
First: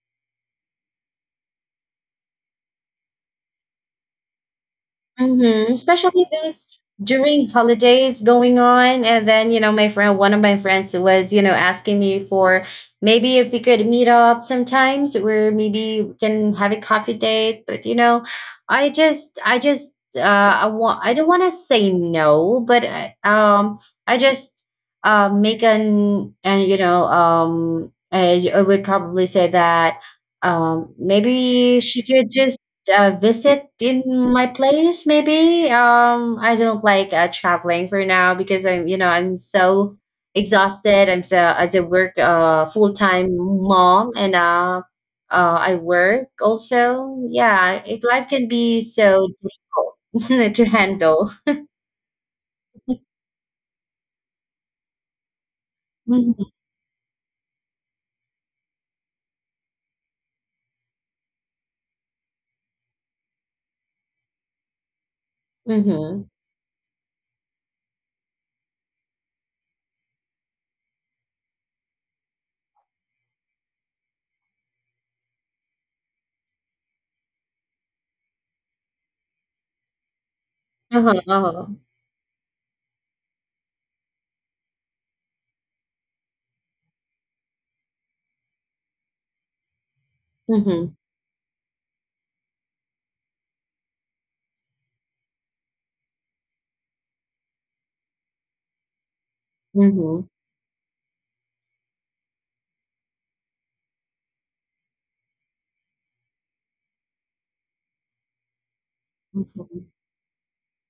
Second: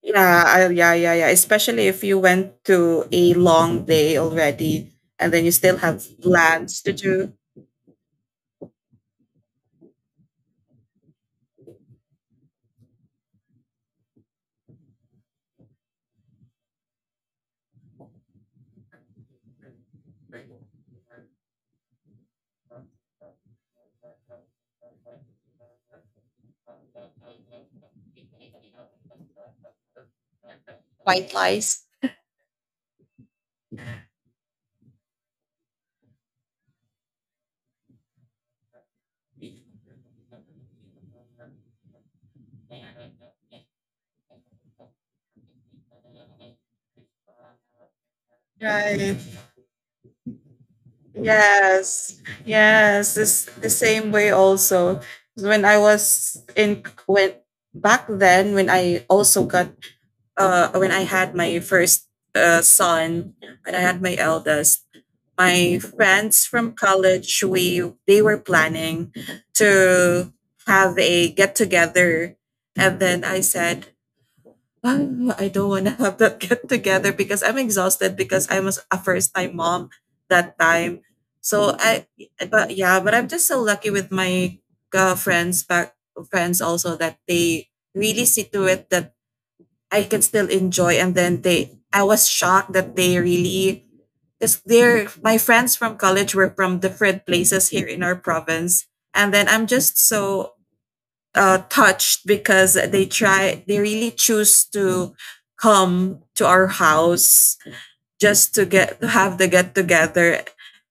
B: yeah, I, yeah, yeah, yeah. Especially if you went to a long day already, and then you
A: Mm-hmm.
B: still have
A: Especially this
B: plans to do.
A: during holidays going on. And then, my friend, one of my friends was, asking me for maybe if we could meet up sometimes where maybe we can have a coffee date. But, I don't want to say no, but I just, I would probably say that,
B: White
A: maybe
B: lies.
A: she could just visit in my place maybe. I don't like traveling for now because I'm you know I'm so exhausted. I'm so, as a work, full-time mom, and I work also. Yeah, life can be
B: Right.
A: so difficult [LAUGHS] to handle.
B: Yes. Yes. This the same way also. When I was
A: Hmm.
B: in when back then when I also got when I had my first son, when I had my eldest, my
A: Hmm.
B: friends from college, we they were planning to have a get together, and then I said, "Oh, I don't want to have that get together because I'm exhausted, because I was a first time mom that time."
A: Uh-huh, uh-huh.
B: So I, but yeah, but I'm just so lucky with my uh, friends back friends also that they really see to it that I can still enjoy.
A: Hmm.
B: And then I was shocked that they really, because they're my friends from college were from different places here in our province, and then I'm just
A: Hmm.
B: so touched because they really choose to come to our house just to get to have the get
A: Hmm.
B: together,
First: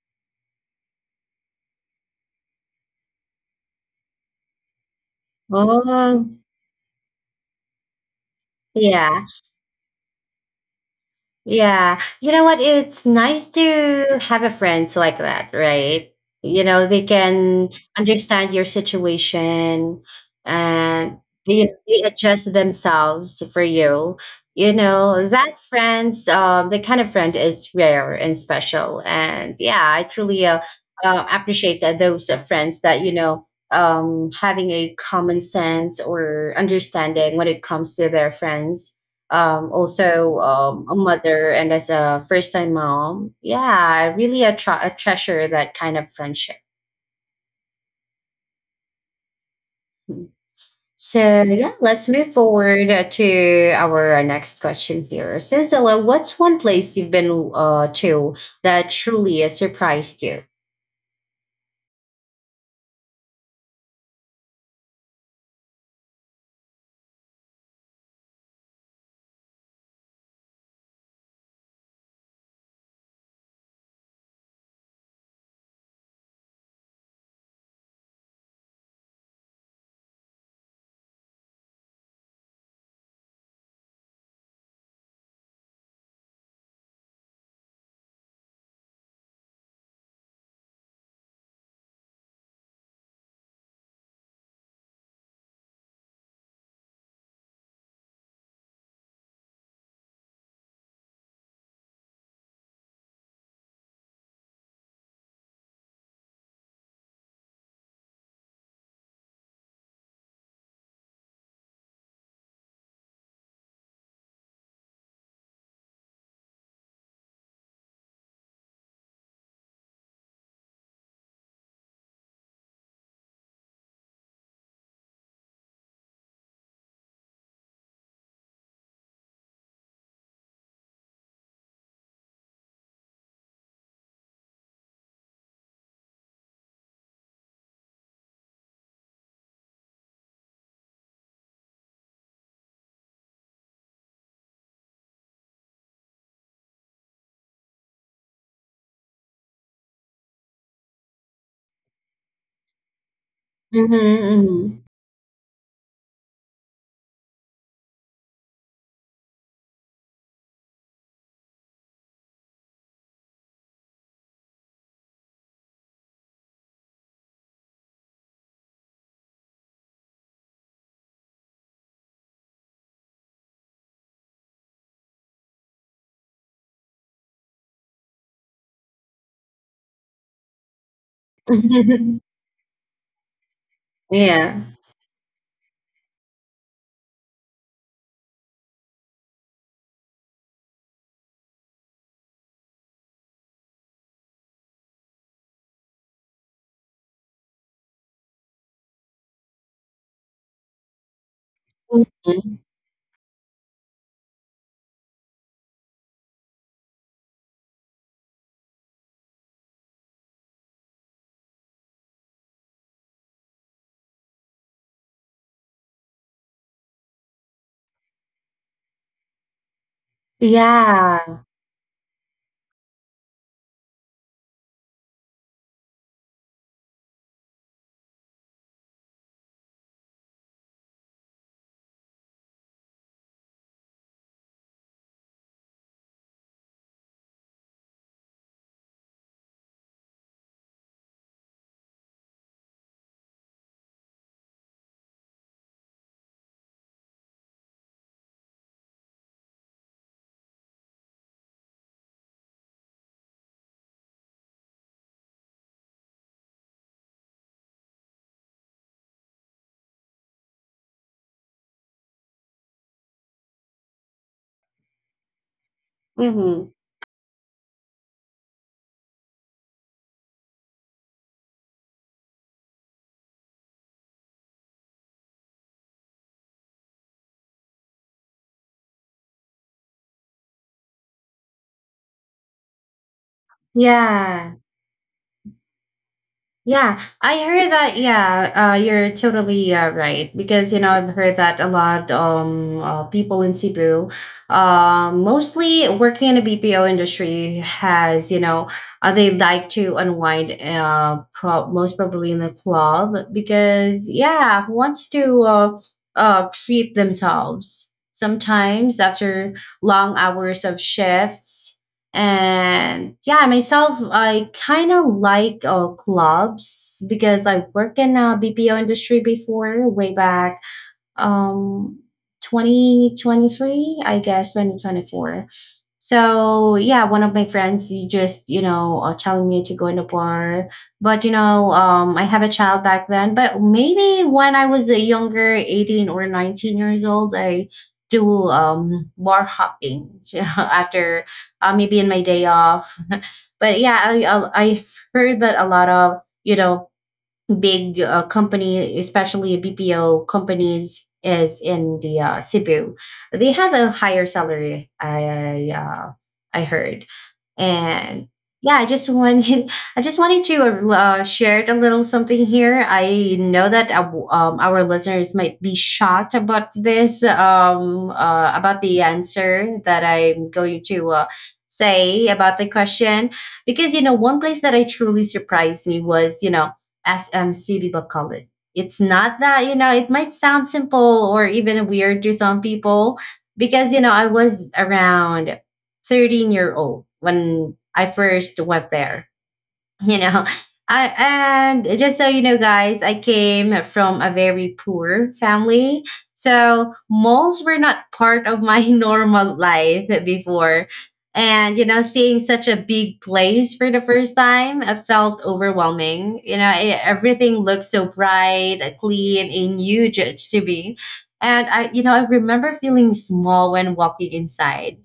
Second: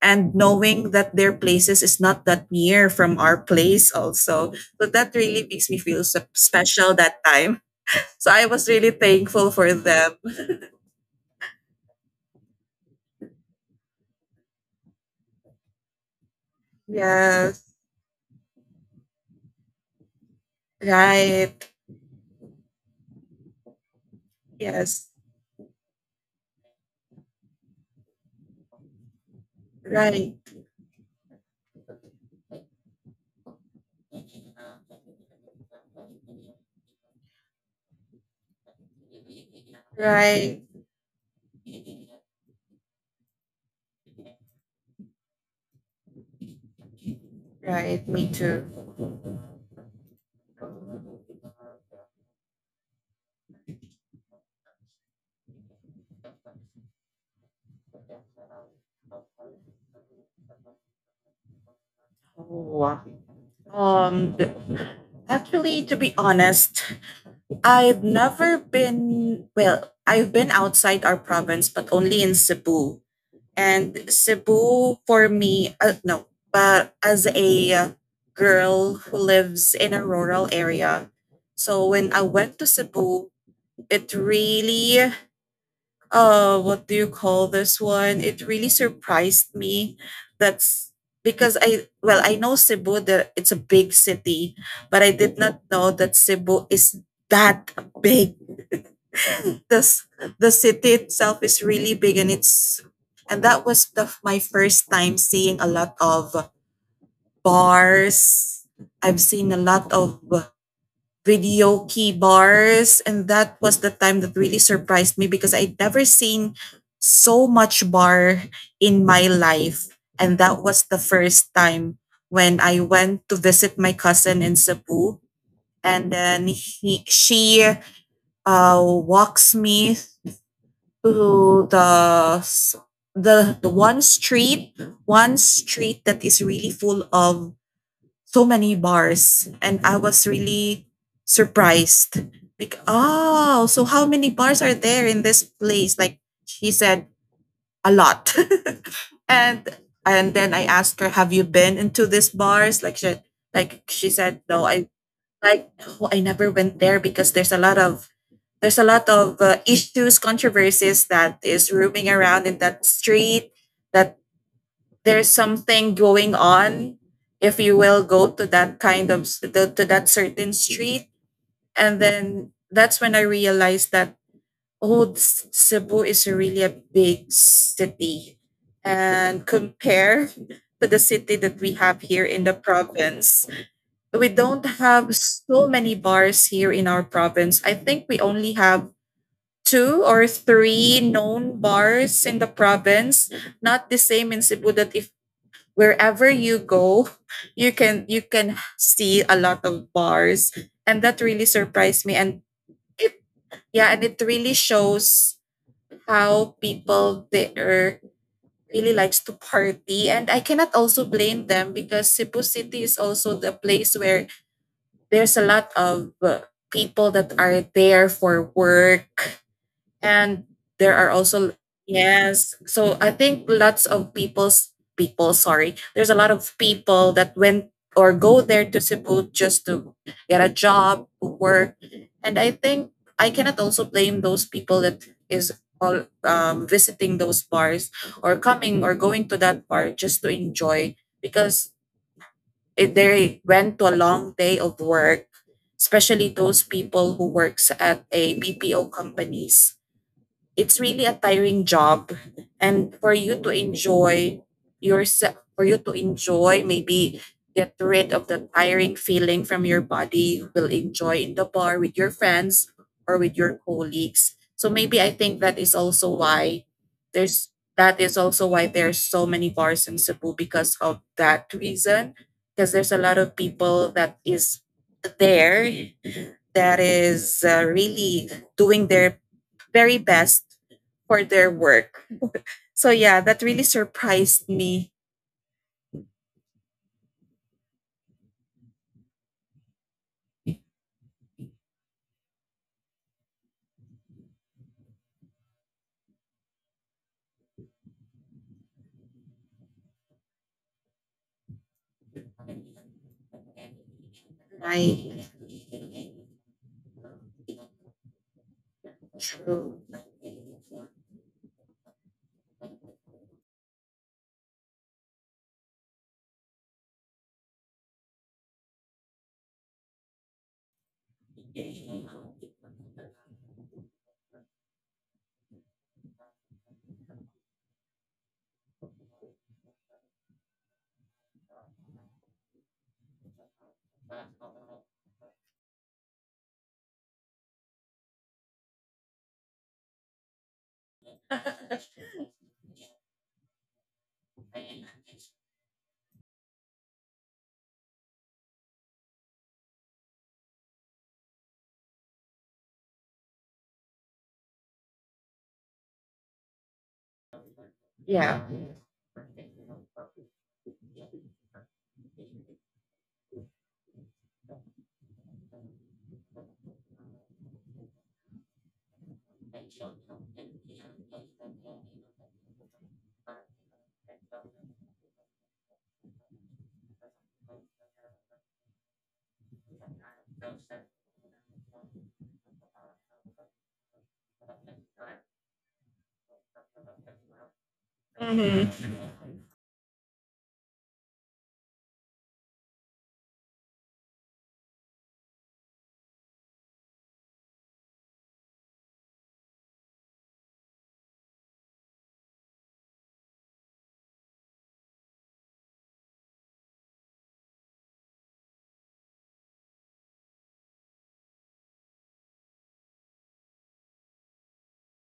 B: and knowing that their places is not that near from our place also, so that really makes me feel so
A: Oh,
B: special that time, so I was really
A: yeah.
B: thankful for them.
A: Yeah. You know what? It's nice to have a friends like that, right? They can
B: Yes,
A: understand your situation, and
B: right.
A: they adjust themselves for you.
B: Yes,
A: That friends, the kind of friend is rare and special. And yeah, I
B: right,
A: truly appreciate that those friends that, having a common sense or understanding when it comes to their friends, also,
B: right,
A: a mother and as a first time mom. Yeah, I really a treasure that kind of friendship.
B: right. Me too.
A: So yeah, let's move forward to our next question here. Cecilia, what's one place you've been to that truly surprised you?
B: Oh. Um, th- Actually, to be honest, I've never been, well, I've been outside our province, but only in Cebu. And Cebu for me, no, but as a girl who lives in a rural area, so when I went to Cebu, it really what do you call this one it really surprised me. That's Because I know Cebu that it's a big city, but I did not know that Cebu is that big. [LAUGHS] this The city itself is really big, and it's and that was the my first time seeing a lot of bars. I've seen a lot of radio key bars, and that was the time that really surprised me, because I'd never seen so much bar in my life. And that was the first time when I went to visit my cousin in Cebu, and then she walks me to the the one street, one street that is really full of so many bars, and I was really surprised. Like, oh, so how many bars are there in this place? Like she said, a lot. [LAUGHS] and and then I asked her, have you been into these bars? Like she said, no,
A: Mm-hmm,
B: I like oh, I never went there because there's a lot of issues, controversies that is roaming around in that street, that there's something going on if you will go to that kind of to that certain street. And then that's when I realized that, oh, Cebu is really a big city. And compare [LAUGHS] to the city that we have
A: mm-hmm.
B: here in the province, we
A: [LAUGHS] Yeah.
B: don't have so many bars here in our province. I think we only have two or three known bars in the province, not the same in Cebu, that if wherever you go, you can see a lot of bars. And that really surprised me. And
A: Mhm.
B: it Yeah, and it really shows how people there really likes to party. And I cannot also blame them, because Cebu City is also the place where there's a lot of people that are there for work. And there are
A: Yeah.
B: also Yes, so I think lots of people's people sorry there's a lot of people that went or go there to Cebu just to get a job, work. And I think I cannot also blame those people that is all visiting those bars or coming or going to that bar just to enjoy, because they went to a long day of work, especially those people who works at a BPO companies. It's really a tiring job. And for you to enjoy you to enjoy, maybe get rid of the tiring feeling from your body, you will enjoy in the bar with your friends or with your colleagues. So maybe I think that is also why
A: Hmm.
B: there's there's so many bars in Cebu, because of that reason. Because there's a lot of people that is there, that is really doing their very best for their work. So yeah, that really surprised
A: Yeah.
B: me.
A: Yeah, I heard that. Yeah, you're totally right because I've heard that a lot. People in Cebu, mostly working in the BPO industry, has they like to unwind. Most probably in the club because yeah, who wants to treat themselves sometimes after
B: True.
A: long hours of shifts. And yeah, myself, I kind of like clubs because I work in a BPO industry before, way back um 2023, I guess 2024. So yeah, one of my friends, he just telling me to go in the bar, but I have a child back then. But maybe when I was a younger, 18 or 19 years old, I do bar hopping [LAUGHS] after, maybe in my day off. [LAUGHS] But yeah, I've heard that a lot of big company, especially BPO companies, is in the Cebu. They have a higher salary. I heard. And
B: Yeah.
A: yeah, I just wanted [LAUGHS] I just wanted to share a little something here. I know that our listeners might be shocked about this, about the answer that I'm going to. Say about the question. Because one place that I truly surprised me was SMC Little College. It's not that, it might sound simple or even weird to some people because, I was around 13-year-old when I first went
B: Mm-hmm.
A: there. you know I, and just so you know, guys, I came from a very poor family, so malls were not part of my [LAUGHS] normal life before. And seeing such a big place for the first time, I felt overwhelming. Everything looked so bright, clean, and huge to me. And I you know I remember feeling small when walking inside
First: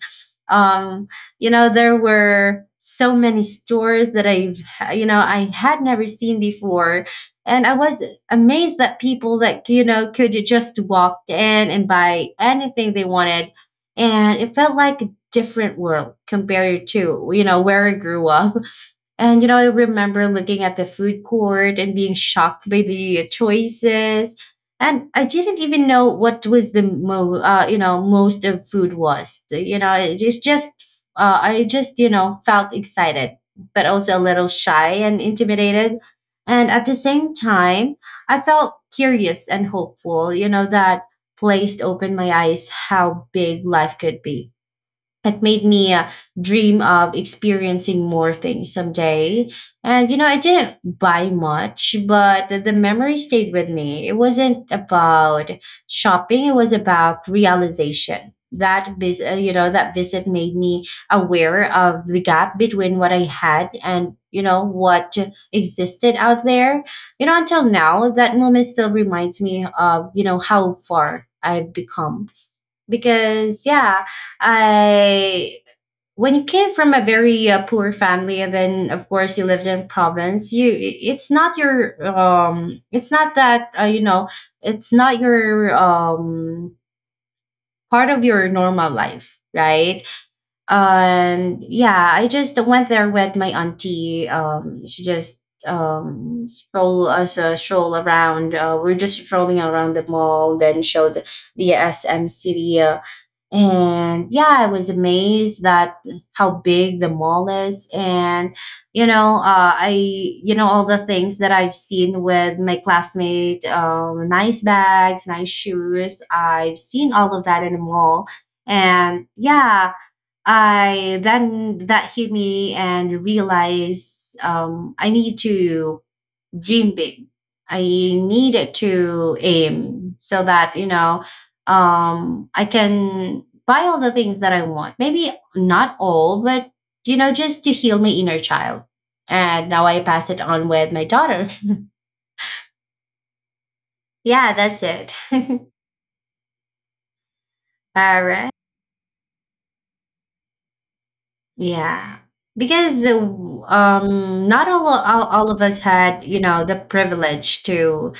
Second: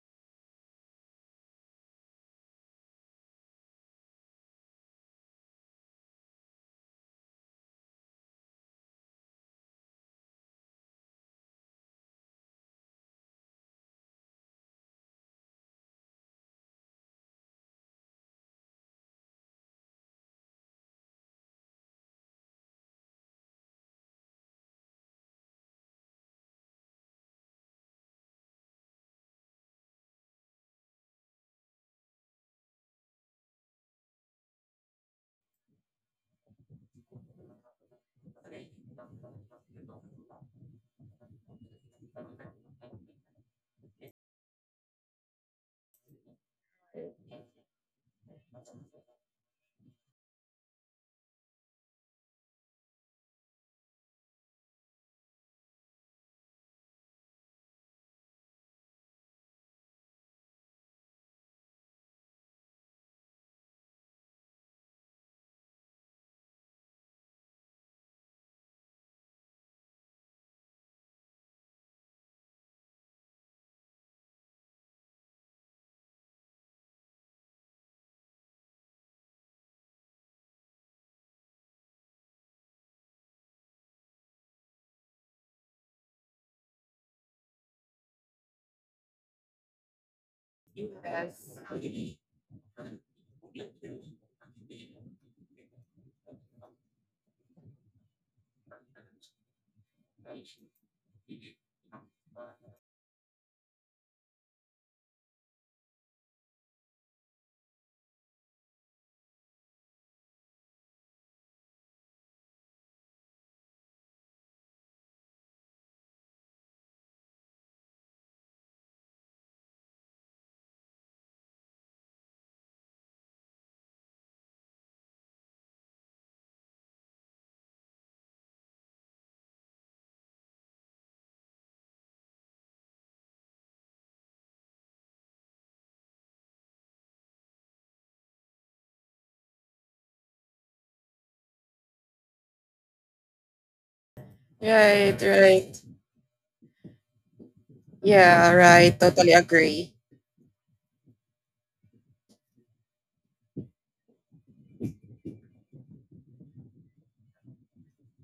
A: um there were so many stores that I you know I had never seen before. And I was amazed that people that could just walk in and buy anything they wanted. And it felt like a different world compared to where I grew up. And, I remember looking at the food court and being shocked by the choices. And I didn't even know what was the most of food was. It is just I just, felt excited, but also a little shy and intimidated. And at the same time, I felt curious and hopeful, that place opened my eyes how big life could be. It made me dream of experiencing more things someday. I didn't buy much, but the memory stayed with me. It wasn't about shopping, it was about realization. That visit made me aware of the gap between what I had and, what existed out there. Until now, that moment still reminds me of, how far I've become. Because yeah, I when you came from a very poor family and then, of course, you lived in province. You it's not your it's not your part of your normal life, right?
B: Yes.
A: And yeah, I just went there with my auntie. She just stroll around. We're just strolling around the mall, then showed the SM City. And yeah, I was amazed that how big the mall is. And I you know all the things that I've seen with my classmate, nice bags, nice shoes, I've seen all of that in the mall. And yeah, I then that hit me and realized, I need to dream big. I needed to aim so that, I can buy all the things that I want. Maybe not all, but, just to heal my inner child. And now I pass it on with my daughter. [LAUGHS] Yeah, that's
B: Right,
A: it. [LAUGHS]
B: right.
A: All
B: Yeah,
A: right.
B: right. Totally agree.
A: Yeah. Because not all, all of us had, the privilege to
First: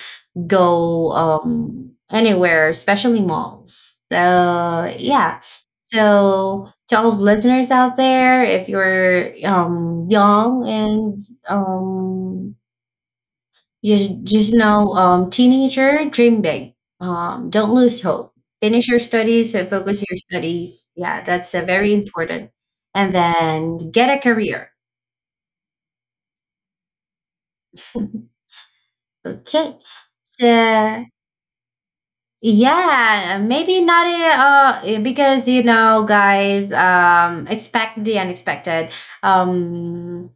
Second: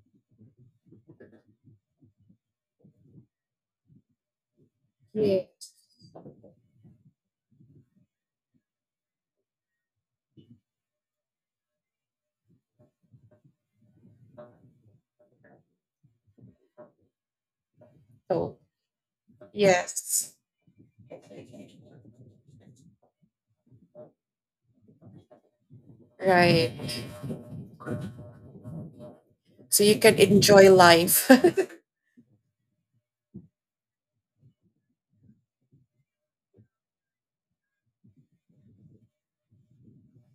A: go, anywhere, especially malls. So yeah.
B: Yeah.
A: So to all of listeners out there, if you're young and, just know, teenager, dream big. Don't lose hope.
B: So,
A: Finish your studies and focus your
B: yes.
A: studies. Yeah, that's very important. And then get a career.
B: Right.
A: [LAUGHS] Okay.
B: So you can enjoy
A: So
B: life.
A: yeah, maybe not, because you know, guys, expect the unexpected. Um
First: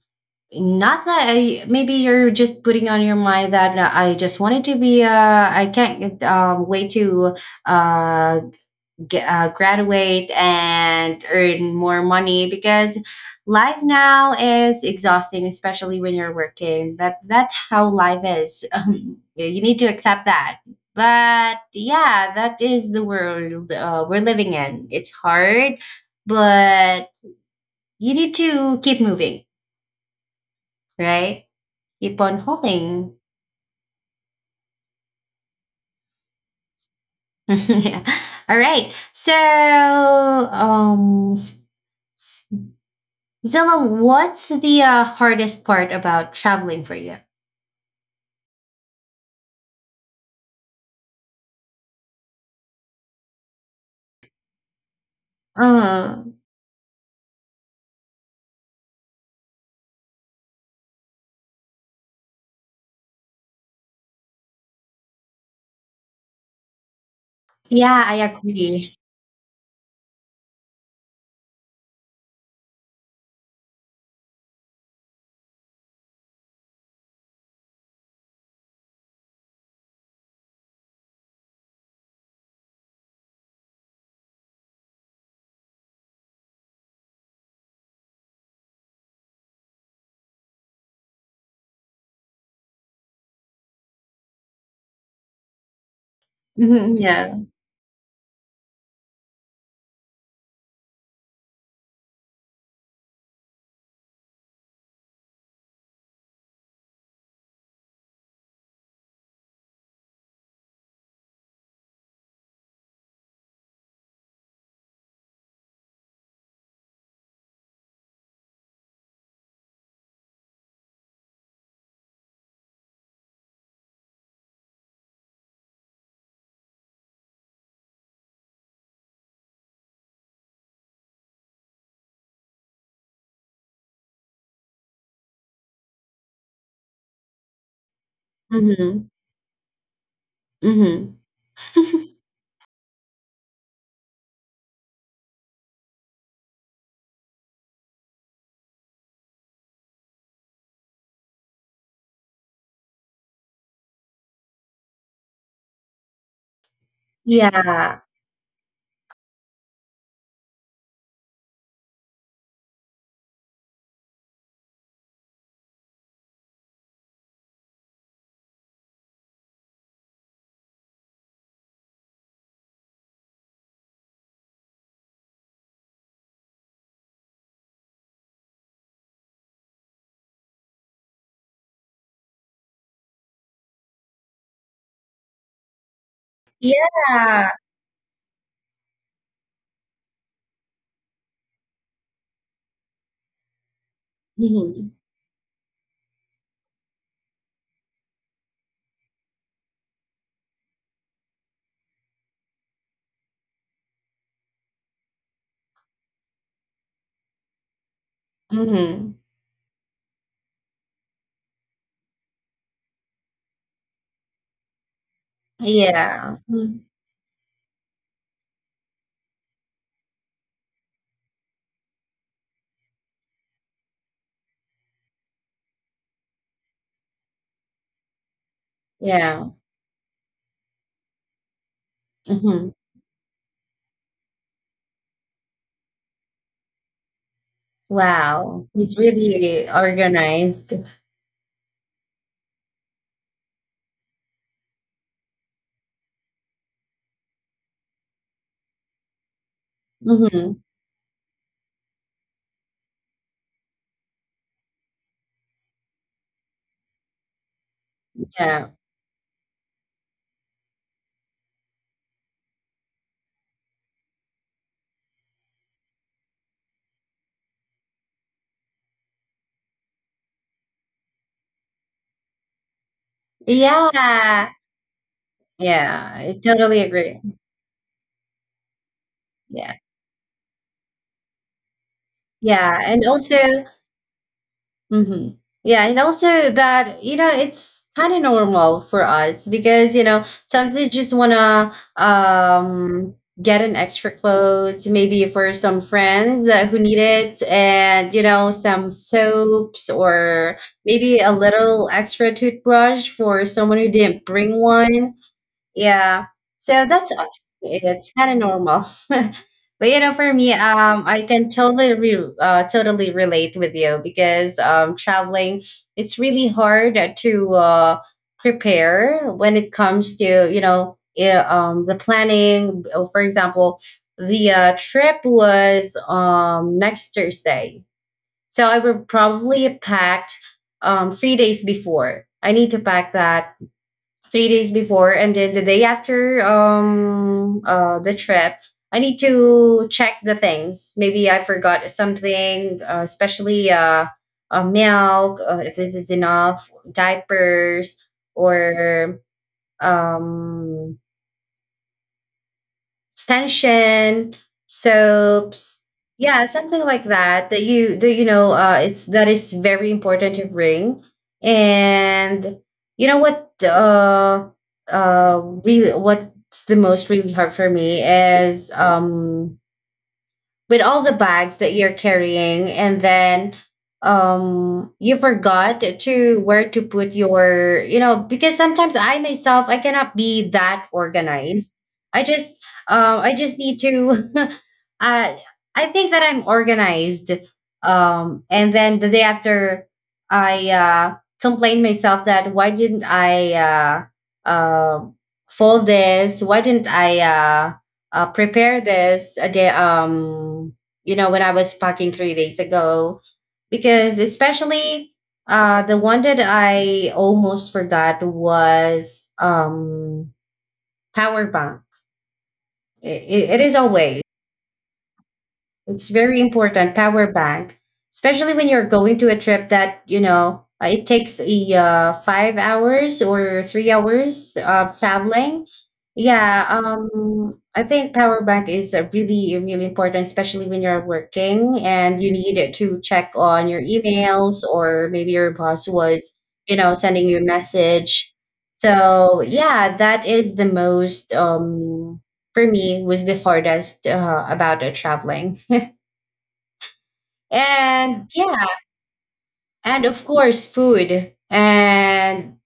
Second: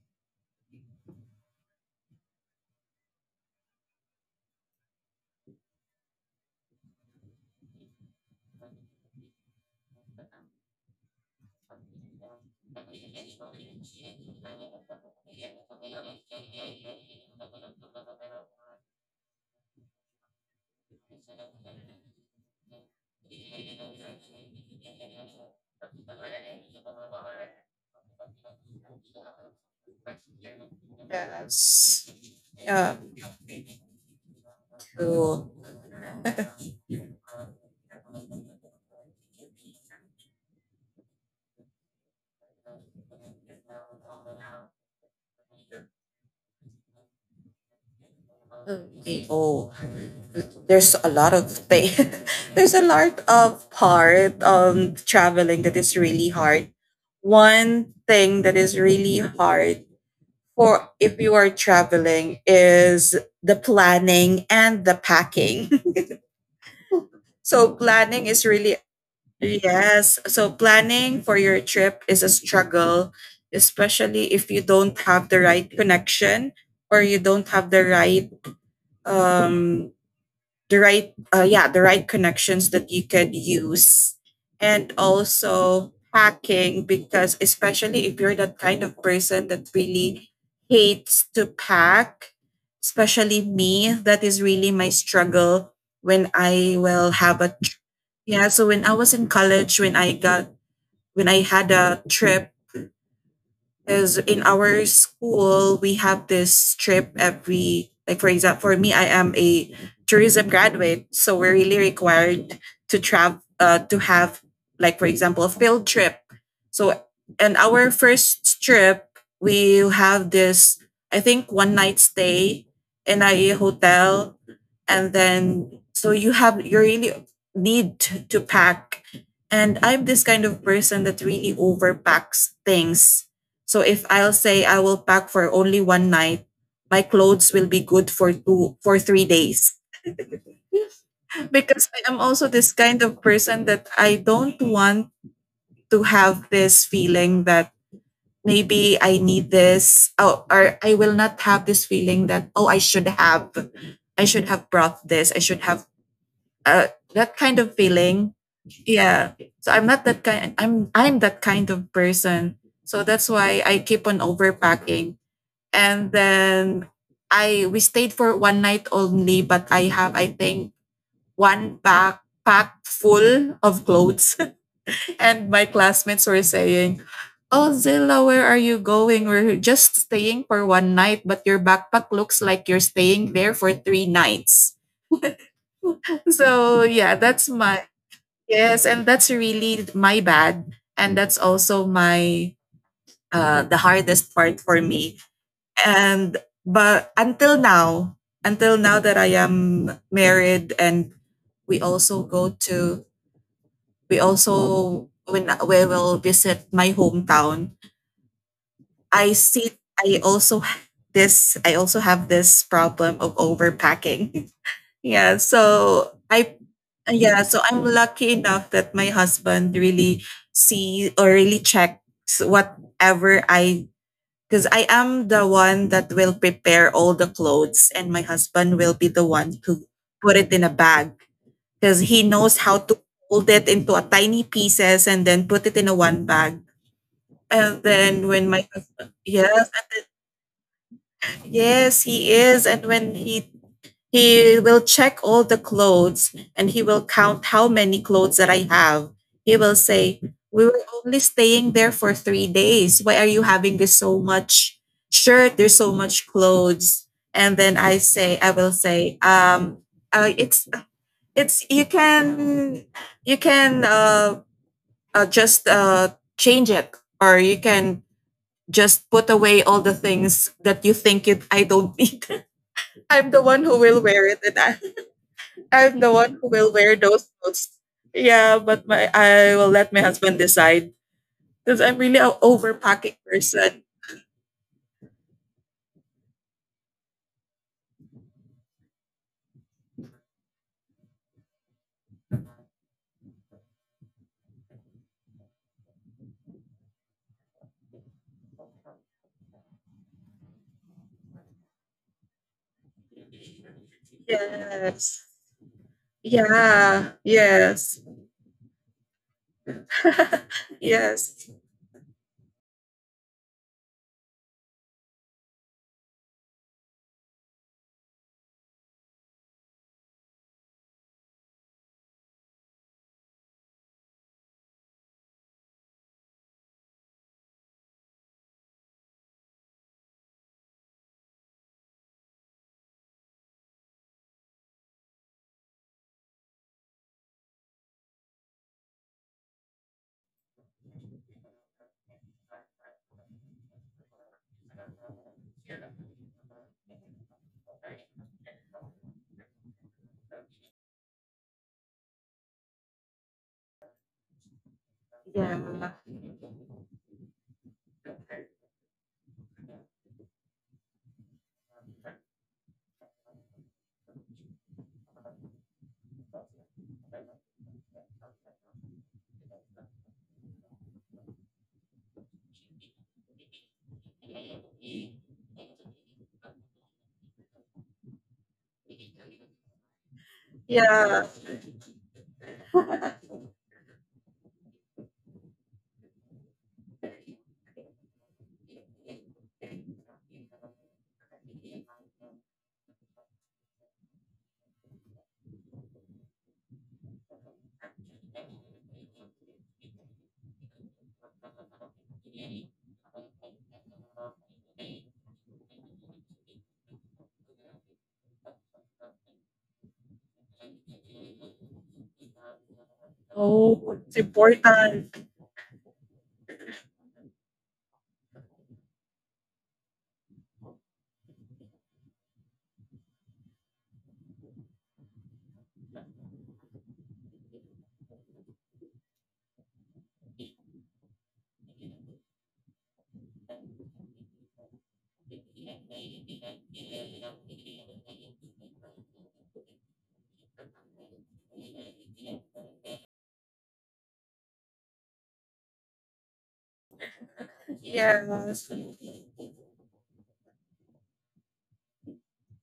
A: not that I, maybe you're just putting on your mind that, I just wanted to be I can't wait to uh get, graduate and earn more money because life now is exhausting, especially when you're working. But that's how life is. [LAUGHS] You need to accept that. But yeah, that is the world we're living in. It's hard, but you need to keep moving, right?
B: [LAUGHS] Yes.
A: Keep on
B: Yeah.
A: hoping.
B: Cool.
A: [LAUGHS] Yeah. All right. So, s- Zilla, what's the hardest part about traveling for you?
B: Okay. Oh. There's a lot of thing. [LAUGHS] There's a lot of part, um, traveling that is really
A: Mm.
B: hard. One thing that is really hard for if you are traveling is the planning and the packing. [LAUGHS] so
A: Yeah, I
B: planning is really
A: agree.
B: Yes, so planning for your trip is a struggle, especially if you don't have the right connection, or you don't have the right um yeah, the right connections that you could use. And also packing, because especially if you're that kind of person that really hates to pack, especially me, that is really my struggle when I
A: Hmm.
B: will
A: Yeah.
B: have a yeah, so when I was in college, when I had a trip. Because in our school, we have this trip every, like, for example, for me, I am a tourism graduate. So we're really required to travel, to have, like, for example, a field trip. So, and our first trip, we have this, I think, one night stay in a hotel. And then, so you really need to pack. And I'm this kind of person that really overpacks things. So if I'll say I will pack for only one night, my clothes will be good for two for
A: Hmm.
B: three days.
A: Hmm.
B: [LAUGHS] Because I am also this kind of person that I don't want to have this feeling that maybe I need this, oh, or I will not have this feeling that, oh, I should have brought this. I should have that kind of
A: Yeah.
B: feeling. Yeah. So I'm not that kind, I'm that kind of person. So that's why I keep on overpacking. And then I we stayed for one night only, but I have, I think, one backpack full of clothes. [LAUGHS] And my classmates were saying, oh, Zilla, where are you going? We're just staying for one night, but your backpack looks like you're staying there for three nights. [LAUGHS] So, yeah,
A: Yeah.
B: yes, and that's really my bad. And that's also the hardest part for
A: Hmm.
B: me. And but until now, until now that I am married, and we also go to we also, when we will visit my hometown,
A: Hmm.
B: i see I also have this I also have this problem of overpacking. [LAUGHS] yeah so
A: Yeah.
B: i
A: Mm.
B: yeah, so I'm lucky enough that my husband really see or really checks whatever I, because I am the one that will prepare all the clothes, and my husband will be the
A: Yeah.
B: one to put it in a bag, because he knows
A: Hmm.
B: how to fold it into a tiny pieces and then put it in a one bag. And then when
A: Wow.
B: my
A: He's
B: husband, yes,
A: really
B: and then,
A: organized.
B: yes, he is. And when he will check all the clothes, and he will count how many clothes that I have. He will say,
A: Hmm.
B: "We were only staying there for 3 days. Why are you having this so much shirt? There's so much clothes." And then I say, I
A: Yeah.
B: will say, uh, it's it's you can just change it. Or you can just put away all the things that you think I don't need. [LAUGHS] I'm the one who will wear it. [LAUGHS]
A: Yeah.
B: I'm the
A: Yeah,
B: one
A: I
B: who will
A: totally
B: wear
A: agree.
B: those clothes. Yeah, but my I will
A: Yeah.
B: let my husband decide, because I'm really a
A: Yeah. And
B: overpacking
A: also,
B: person.
A: mm-hmm. Yeah, and also that, it's kind of normal for us because, sometimes you just wanna get an extra clothes maybe for some friends that who need it, and some soaps or maybe a little extra toothbrush for someone who didn't bring one.
B: Yes.
A: Yeah. So that's
B: Yeah.
A: us.
B: Yes.
A: It's kind of normal. [LAUGHS] But, for me,
B: [LAUGHS]
A: I can
B: Yes.
A: totally totally relate with you because, traveling, it's really hard to prepare when it comes to, yeah, the planning. For example, the trip was, next Thursday, so I would probably packed, 3 days before. I need to pack that 3 days before, and then the day after, the trip, I need to check the things maybe I forgot something, especially, milk, if this is enough diapers, or um extension,
B: Yeah.
A: soaps, yeah, something like that. That, it's that is very important to bring. And you know what? Really, what's the most really hard for me is, with all the bags that you're carrying, and then, you forgot to where to put your, because sometimes, I myself, I cannot be that
B: Yeah.
A: organized. I just, I just need to [LAUGHS] uh I think that I'm organized. And then the day after, I complained myself that why didn't I um fold this, why didn't I prepare this a day, you know, when I was packing 3 days ago. Because especially, the one that I almost forgot was, power bank. It it is
B: Oh, it's
A: always.
B: important.
A: It's very important, power bank, especially when you're going to a trip that, it takes a, 5 hours or 3 hours of traveling. Yeah, I think power bank is really, really important, especially when you're working and you need it to check on your emails or maybe your boss was, sending you a message. So yeah, that is the most, for me, was the hardest about traveling. And
B: Yes.
A: yeah, and of course, food. And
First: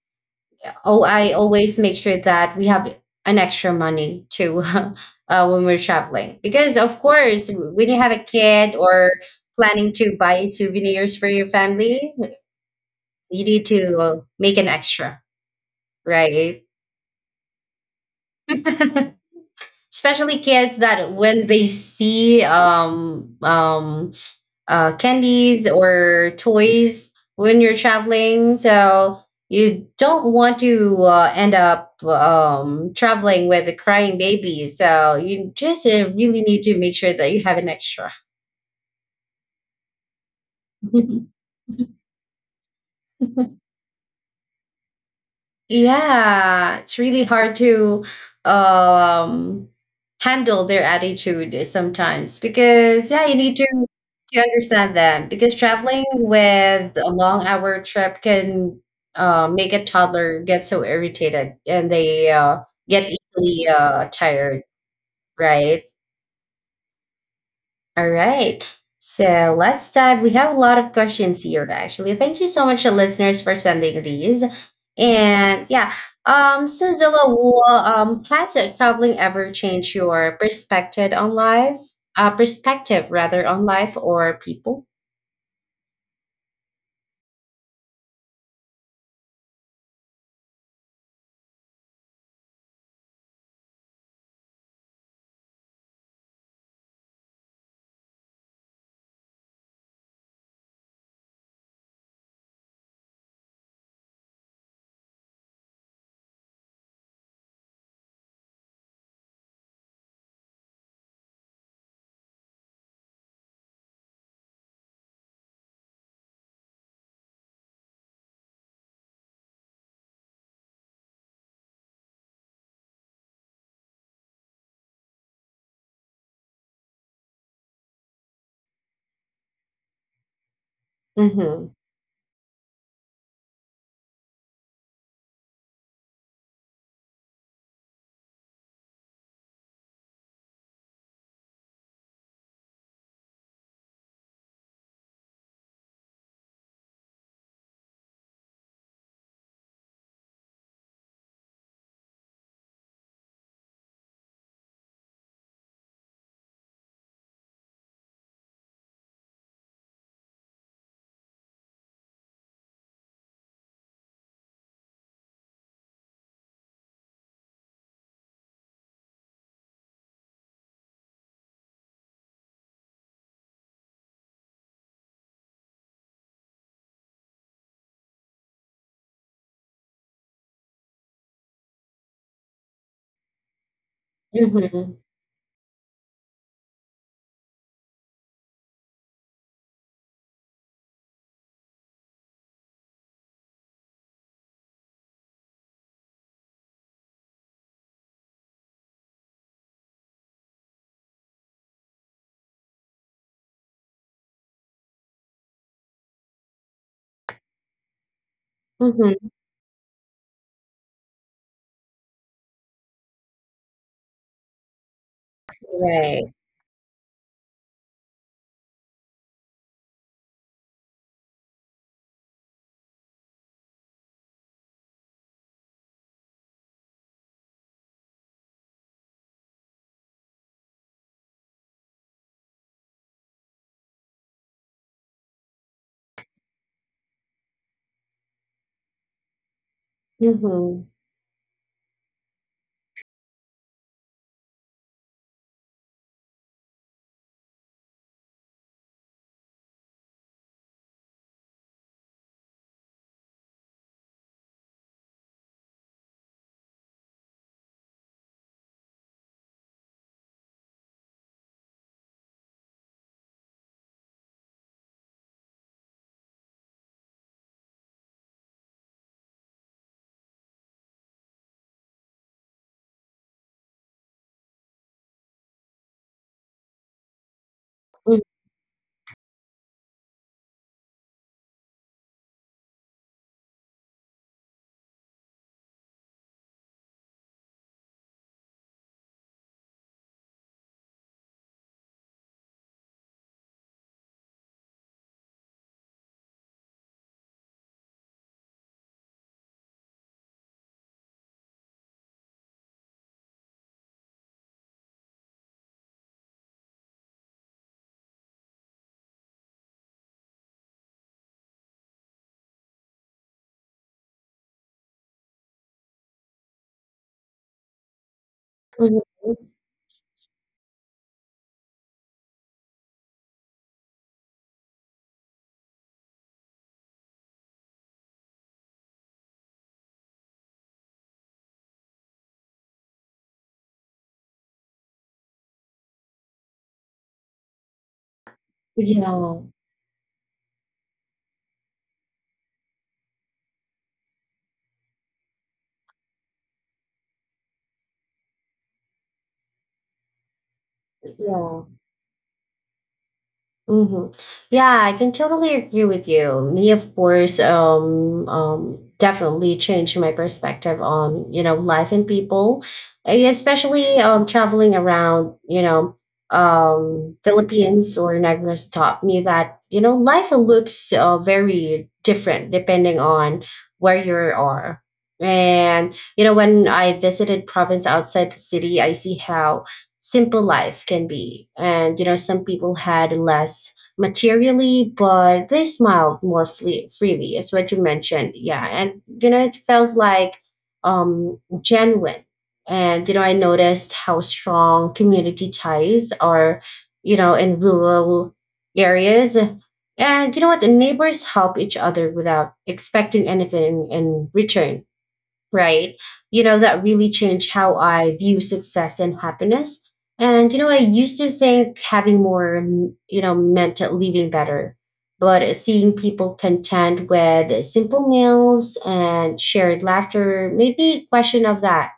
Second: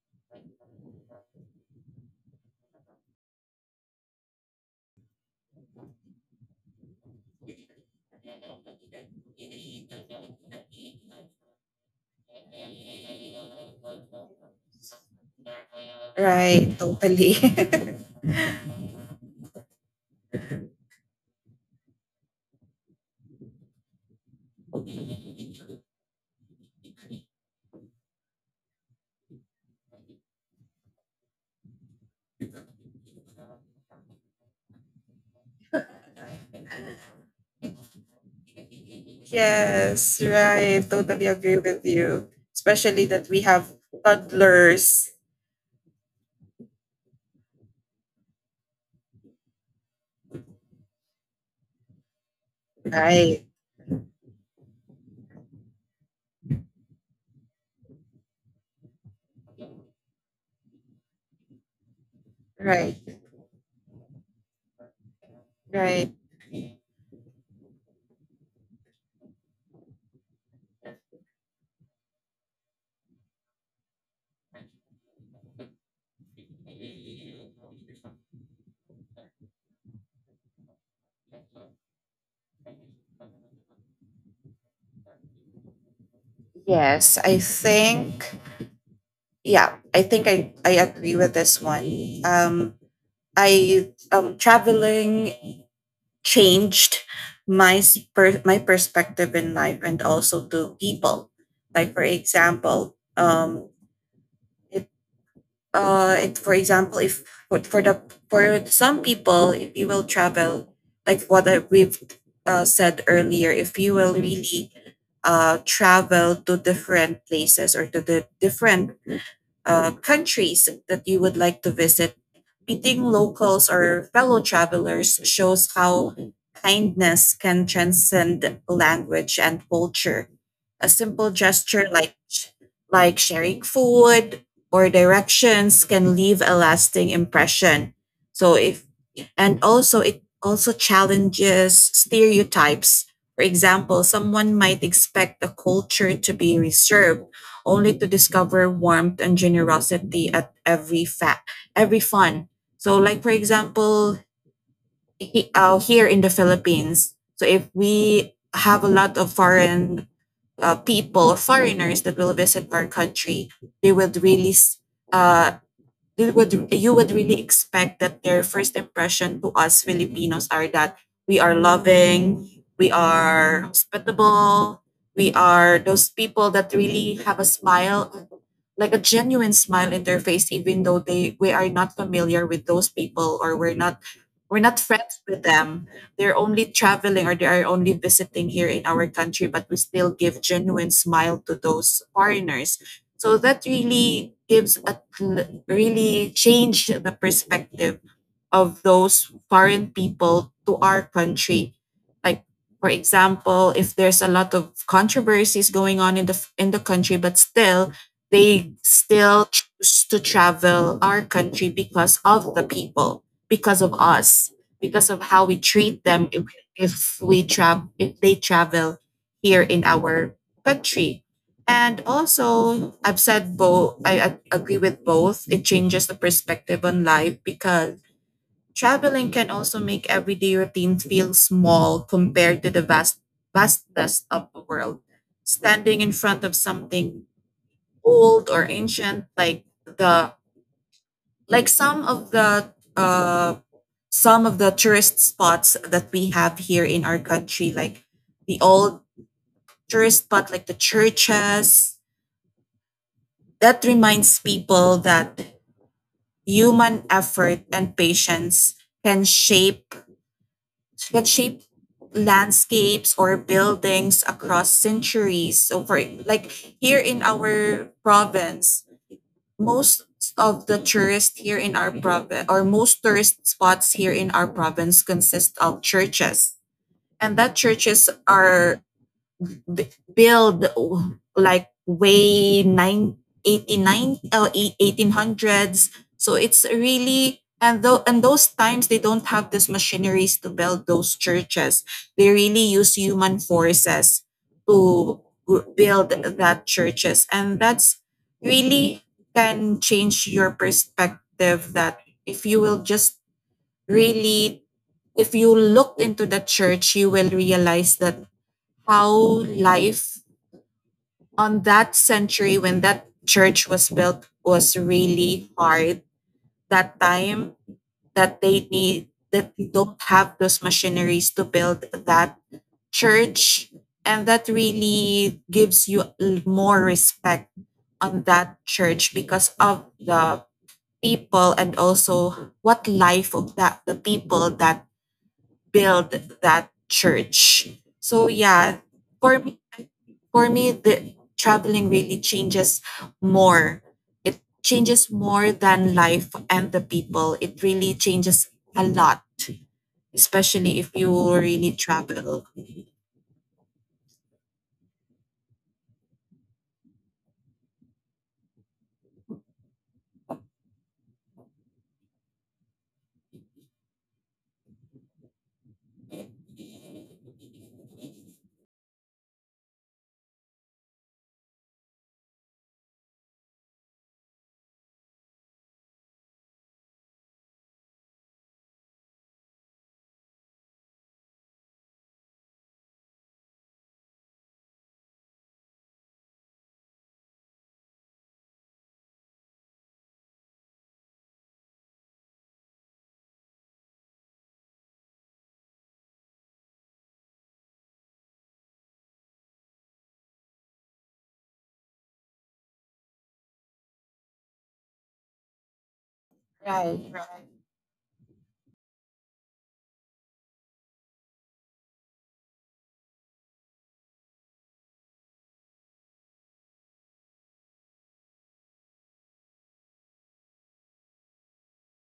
A: oh, I always make sure that we have an extra money too [LAUGHS] when we're traveling. Because, of course, when you have a kid or planning to buy souvenirs for your family, you need to make an extra, right?
B: Right. Totally. [LAUGHS]
A: [LAUGHS] Especially kids that when they see, candies or toys when you're traveling. So you don't want to end up, traveling with a crying baby. So you just really need to make sure that you have an extra.
B: Yes. Right. Totally agree with you, especially that we
A: [LAUGHS]
B: have toddlers.
A: Yeah, it's really hard to, um, handle their attitude sometimes because yeah, you
B: Right.
A: need to understand them because traveling with a long hour trip can, make a toddler get so irritated, and they,
B: Right.
A: get easily, tired, right?
B: Right.
A: All right. So let's dive. We have a lot of questions here, actually. Thank you so much, listeners, for sending these. And yeah, so, Zilla, has traveling ever changed your perspective on life? Perspective, rather, on life or people?
B: Yes, I think, yeah, I think I agree with this one. Um I Traveling changed my perspective in life, and also to people. Like, for example, it it for example, if for, for the for some people, if you will travel, like what we've, said earlier, if you will really, travel to different places, or to the different, countries that you would like to visit, meeting locals or fellow travelers shows how kindness can transcend language and culture. A simple
A: Mm-hmm.
B: gesture, like sharing food or directions, can leave a lasting impression. So if, and also, it also challenges stereotypes. For example, someone might expect a culture to be reserved, only to discover warmth and generosity at every every fun. So, like, for example, here in the Philippines, so if we have a lot of foreign, people, foreigners, that will visit our country, they would really s- uh, you would really expect that their first impression to us Filipinos are that we are loving, we are hospitable, we are those people that really have a smile, like a genuine smile in their face, even though they we are not familiar with those people, or we're not, we're not
A: Mm-hmm.
B: friends with them. They're only traveling, or they are only visiting here in our country, but we still give genuine smile to those foreigners. So that really changed the perspective of those foreign people to our country. Like, for example, if there's a lot of controversies going on in the country, but still they
A: Mm-hmm.
B: still choose to travel our country because of the people, because of us, because of how we treat them,
A: Right.
B: if we travel if they travel here in our country. And also, I've said both. I agree with both. It changes the perspective on life, because traveling can also make everyday routines feel small compared to the vastness of the world. Standing in front of something old or ancient, like the,
A: Mm-hmm.
B: like some of the uh, some of the tourist spots that we have here in our country, like the old tourist spot, like the churches. That reminds people that human effort and patience can shape landscapes or buildings across centuries. So for, like, here in our province, most of the tourists here in our province, or most tourist spots here in our province, consist of churches. And that churches
A: Mm-hmm.
B: are b- build like way 1890 or 1800s. So it's really, and though and those times they don't have these machineries to build those churches. They really use human forces to build that churches, and that's really can change your perspective, that if you will just really if you look into the church, you will realize that how life on that century when that church was built was really hard that time, that they need
A: Mm-hmm.
B: that they don't have those machineries to build that church. And that really gives you more respect on that church, because of the people, and also what life of that the people that build that church. So yeah, for
A: Yeah.
B: me, for me, the traveling really changes more. It changes more than life and the people. It really changes a lot, especially if you
A: Yeah.
B: really travel.
A: Mm-hmm. Yeah, I can totally agree with you. Me, of course, definitely changed my perspective on, life and people, especially, traveling around. Philippines or Negros taught me that, life looks very different depending on where you are. And, when I visited province outside the city, I see how simple life can be. And, some people had less materially, but they smiled more freely, as what you mentioned. Yeah. And, it felt like, genuine. And, I noticed how strong community ties are, in rural areas. And you know what? The neighbors help each other without expecting anything in return, right? That really
B: Right,
A: changed how I view success and happiness. And, I used to think having more, meant living better. But seeing people content with simple meals and shared laughter made me question of that.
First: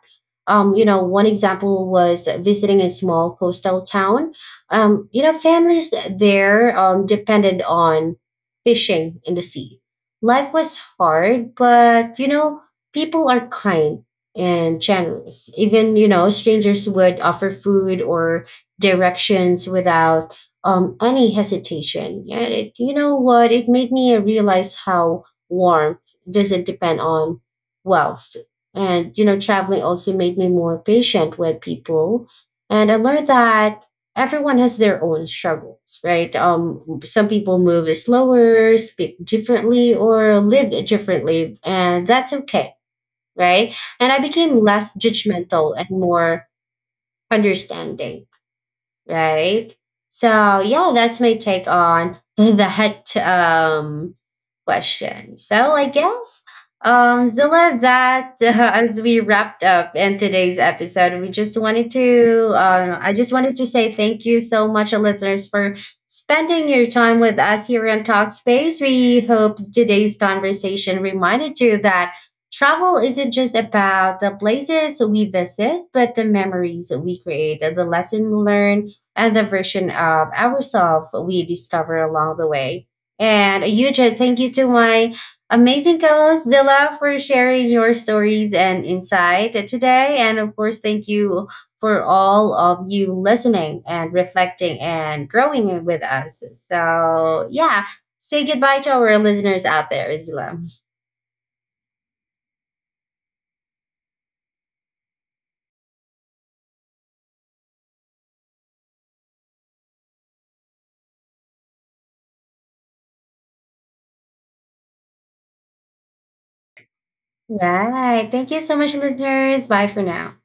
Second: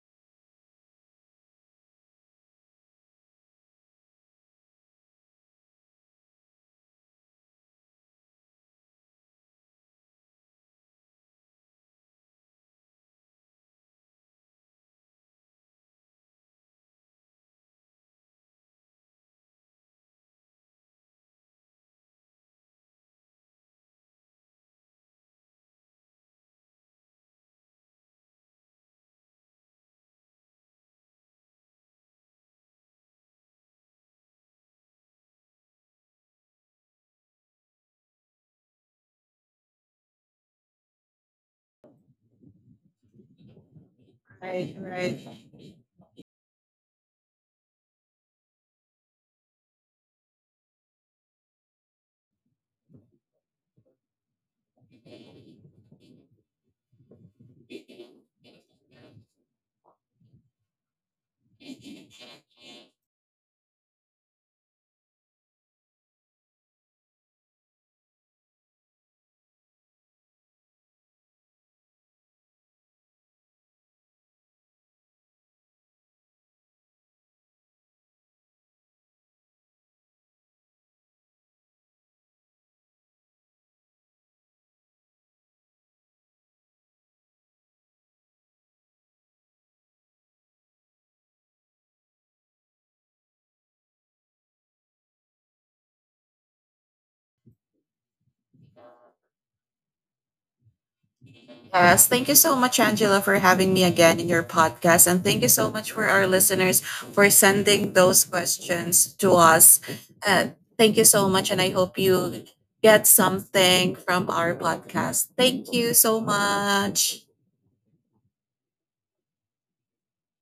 A: One example was visiting a small coastal town. Families there, depended on fishing in the sea. Life was hard, but, people are kind and generous. Even, strangers would offer food or directions without, any hesitation. You know what? It made me realize how warmth doesn't depend on wealth. And, traveling also made me more patient with people. And I learned that everyone has their own struggles, right? Some people move slower, speak differently, or live differently, and that's okay, right? And I became
B: right,
A: less
B: right.
A: judgmental and more understanding, right? So yeah, that's my take on [LAUGHS] that, question. So I guess, Zilla, that [LAUGHS] as we wrapped up in today's episode, we just wanted to I just wanted to say thank you so much, listeners, for spending your time with us here on Talkspace. We hope today's conversation reminded you that travel isn't just about the places we visit, but the memories we create, the lesson learned, and the version of ourselves we discover along the way. And a huge thank you to my amazing co-host Zilla for sharing your stories and insight today. And of course, thank you for all of you listening and reflecting and growing with us. So yeah, say goodbye to our listeners out there, Zilla.
B: Yes, thank you so much, Angela, for having me again in your podcast. And thank you so much for our listeners for sending those questions to us. Uh, Thank you so much. And I hope you get something from our podcast. Thank you so much.
A: Right. Thank you so much, listeners. Bye for now.